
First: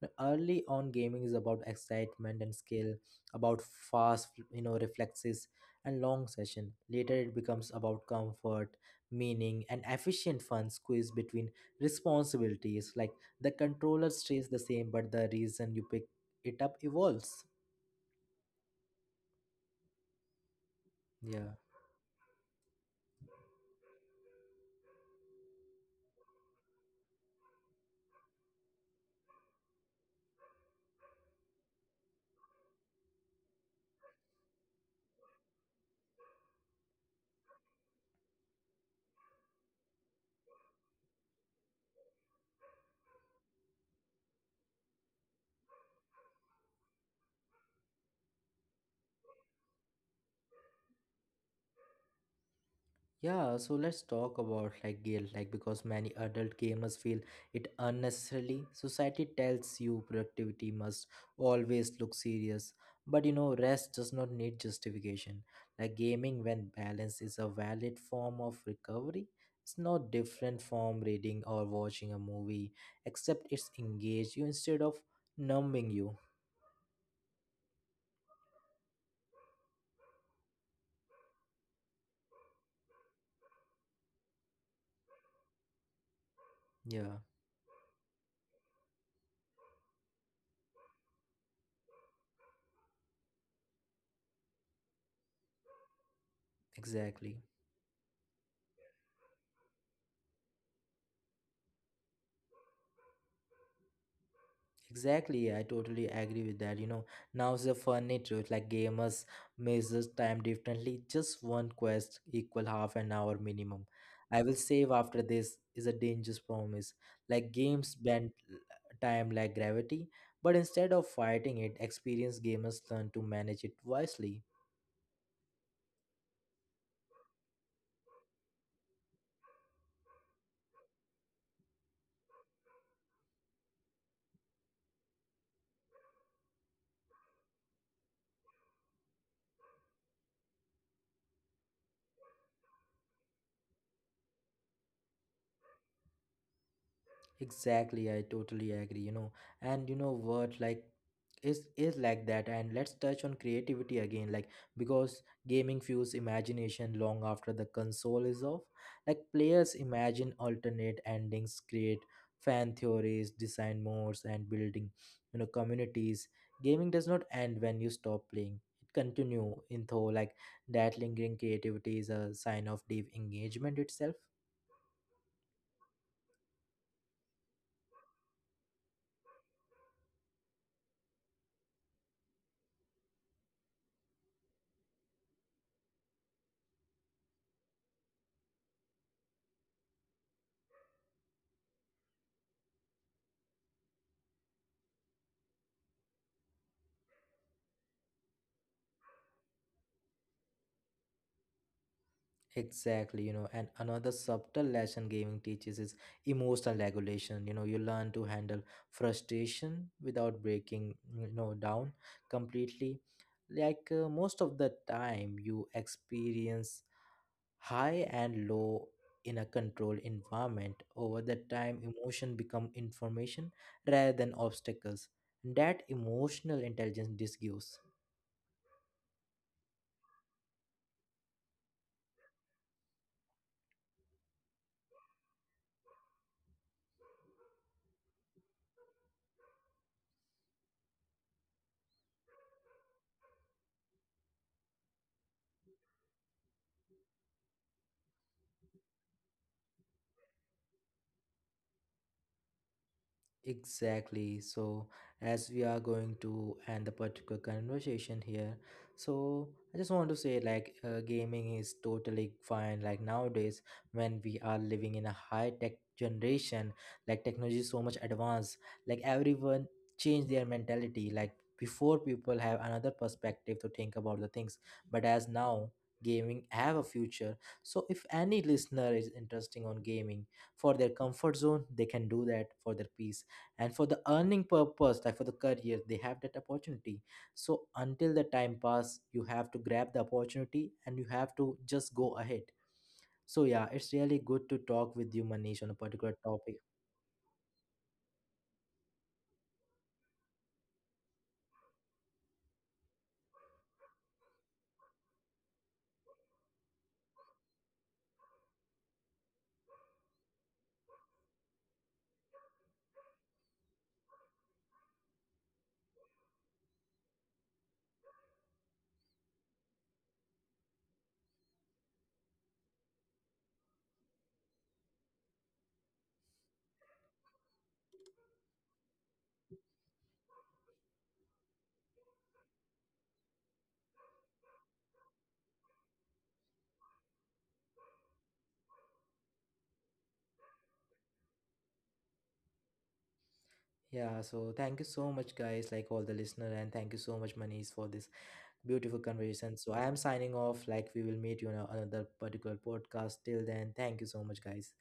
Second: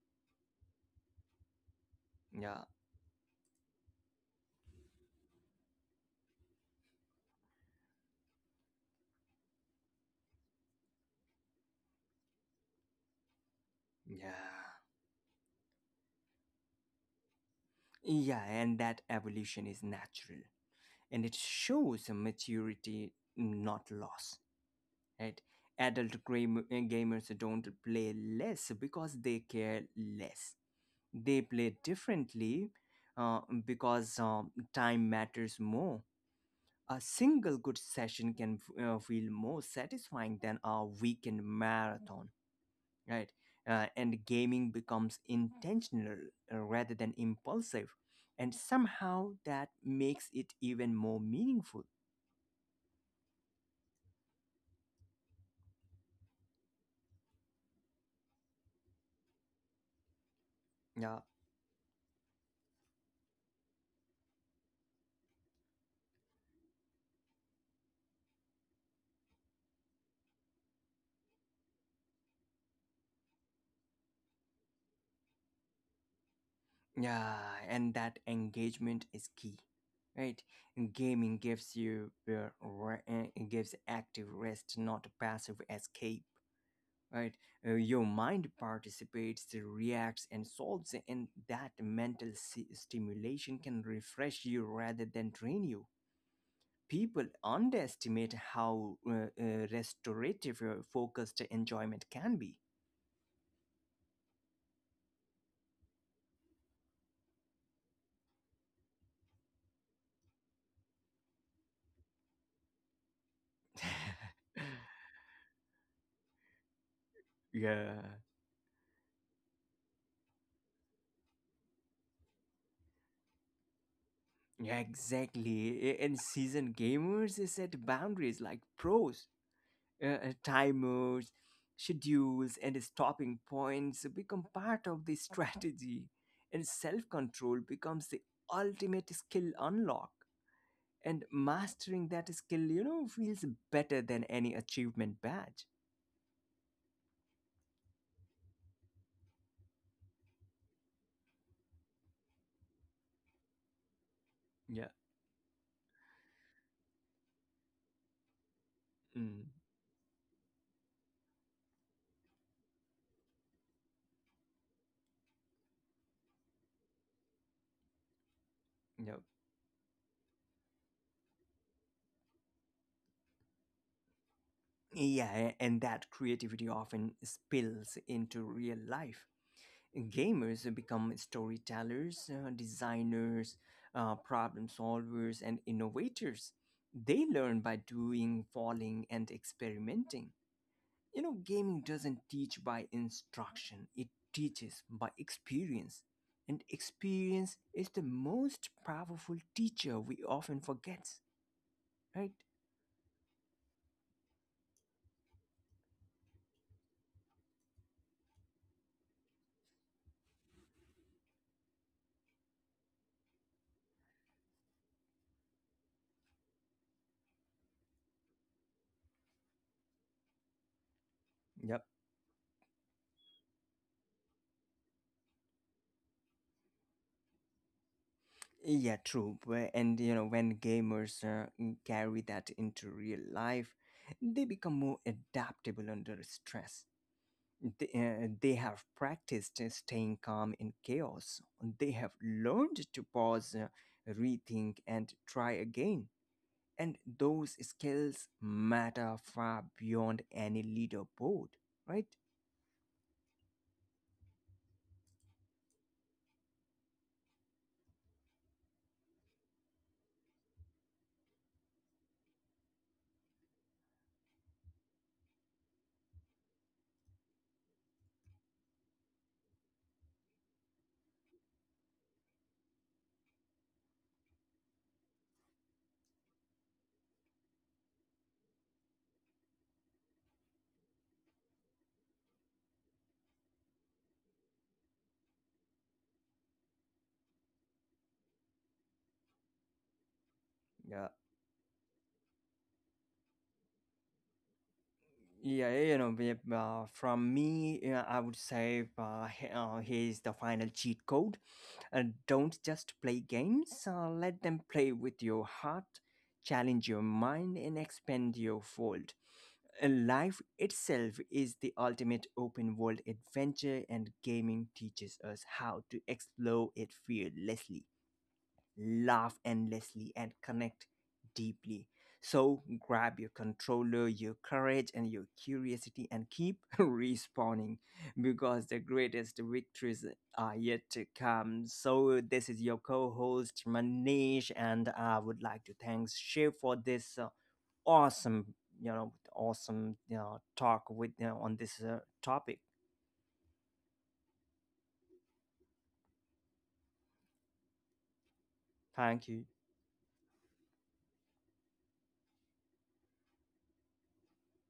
A: Now, early on gaming is about excitement and
B: Yeah.
A: skill, about fast, you know, reflexes and long session. Later it becomes about comfort, meaning and efficient fun squeezed between responsibilities, like the controller stays the
B: Yeah.
A: same but the reason you pick it up evolves.
B: Yeah, and that evolution is natural. And it
A: Yeah,
B: shows maturity, not loss, right? Adult gram- uh, gamers don't play less because they care less, they play differently, uh, because um, time matters more. A single good session can f- uh, feel more satisfying than a weekend marathon, right? Uh, and gaming becomes intentional, uh, rather than impulsive, and somehow that makes it even more meaningful.
A: yeah, so let's talk about like guilt, like because many adult gamers feel it unnecessarily. Society tells you productivity must
B: Yeah,
A: always look serious, but you know rest does not need justification. Like gaming, when balanced, is a valid form of recovery. It's no different from reading or watching a movie, except it's engage you instead of numbing you.
B: yeah, and that engagement is key, right? Gaming gives you uh, re- uh, it gives active rest, not passive escape,
A: Yeah,
B: right? Uh, your mind participates, reacts, and solves, and that mental si- stimulation can refresh you rather than drain you. People
A: exactly.
B: underestimate how uh, uh, restorative uh, focused enjoyment can be.
A: Exactly, I totally agree with that. You know, now's the funny truth. Like gamers measure time differently. Just one quest equal half an hour minimum. I will save after this is a dangerous promise. Like games
B: Yeah.
A: bend l- time like gravity, but instead of fighting it, experienced gamers learn to manage it wisely.
B: Yeah, exactly. A- And seasoned gamers set boundaries like pros: uh, uh, timers, schedules, and stopping points become part of the strategy. And self control becomes the ultimate skill unlock. And mastering that skill, you know, feels better than any achievement badge.
A: Exactly, I totally agree, you know. And you know what, like is is like that, and let's touch on creativity again, like
B: Yeah.
A: because gaming fuels imagination long after the console is off, like players
B: Mm,
A: imagine alternate endings, create fan theories, design modes, and building, you know, communities. Gaming does not end when you stop playing, it
B: yeah.
A: continue in though, like that lingering creativity is a sign of deep engagement itself.
B: Yeah, a- and that creativity often spills into real life. Gamers become storytellers, uh, designers, uh, problem solvers, and innovators. They learn by doing, falling, and experimenting. You know, gaming doesn't teach by instruction, it teaches by experience. And experience is the most powerful teacher we often forget, right?
A: Exactly, you know, and another subtle lesson gaming teaches is emotional regulation. You know, you learn to handle frustration without breaking, you know, down completely. Like uh, most of the time, you experience high and low in a controlled environment. Over the time,
B: Yep.
A: emotion become information rather than obstacles. That emotional intelligence this gives.
B: Yeah, true. Wh- And you know, when gamers uh, carry that into real life, they become more adaptable under stress. They, uh, they have practiced uh, staying calm in chaos. They have learned to pause, uh, rethink, and try again. And those skills matter far beyond any leaderboard, right?
A: Exactly. So, as we are going to end the particular conversation here, so I just want to say like uh, gaming is totally fine. Like nowadays, when we are living in a high tech generation, like technology is so much advanced, like everyone change their mentality. Like before, people have another perspective to think about the things, but as now gaming have a future, so if any listener is interesting on gaming for their comfort zone they can do that for their peace and for the earning purpose, like for the career they have that opportunity. So until the time pass you have to grab the opportunity and you
B: Yeah.
A: have to just go ahead. So yeah, it's really good to talk with you, Manish, on a
B: Yeah, you
A: particular
B: know,
A: topic.
B: we- uh, from me, yeah, I would say, uh, he- uh, here's the final cheat code. Uh, don't just play games, uh, let them play with your heart, challenge your mind, and expand your world. Uh, Life itself is the ultimate open world adventure, and gaming teaches us how to explore it fearlessly, laugh endlessly, and connect deeply. So grab your controller, your courage, and your curiosity and keep respawning, because the greatest victories are yet to come. So this is your co-host Manish, and I would like to thank Shiv for this uh, awesome, you know, awesome you know, talk with you know, on this uh, topic.
A: Yeah, so thank you so much guys, like all the listener, and thank you so much Manish for this beautiful
B: Thank
A: conversation.
B: you.
A: So I am signing off, like we will meet you on a- another particular podcast. Till then, thank you so much guys.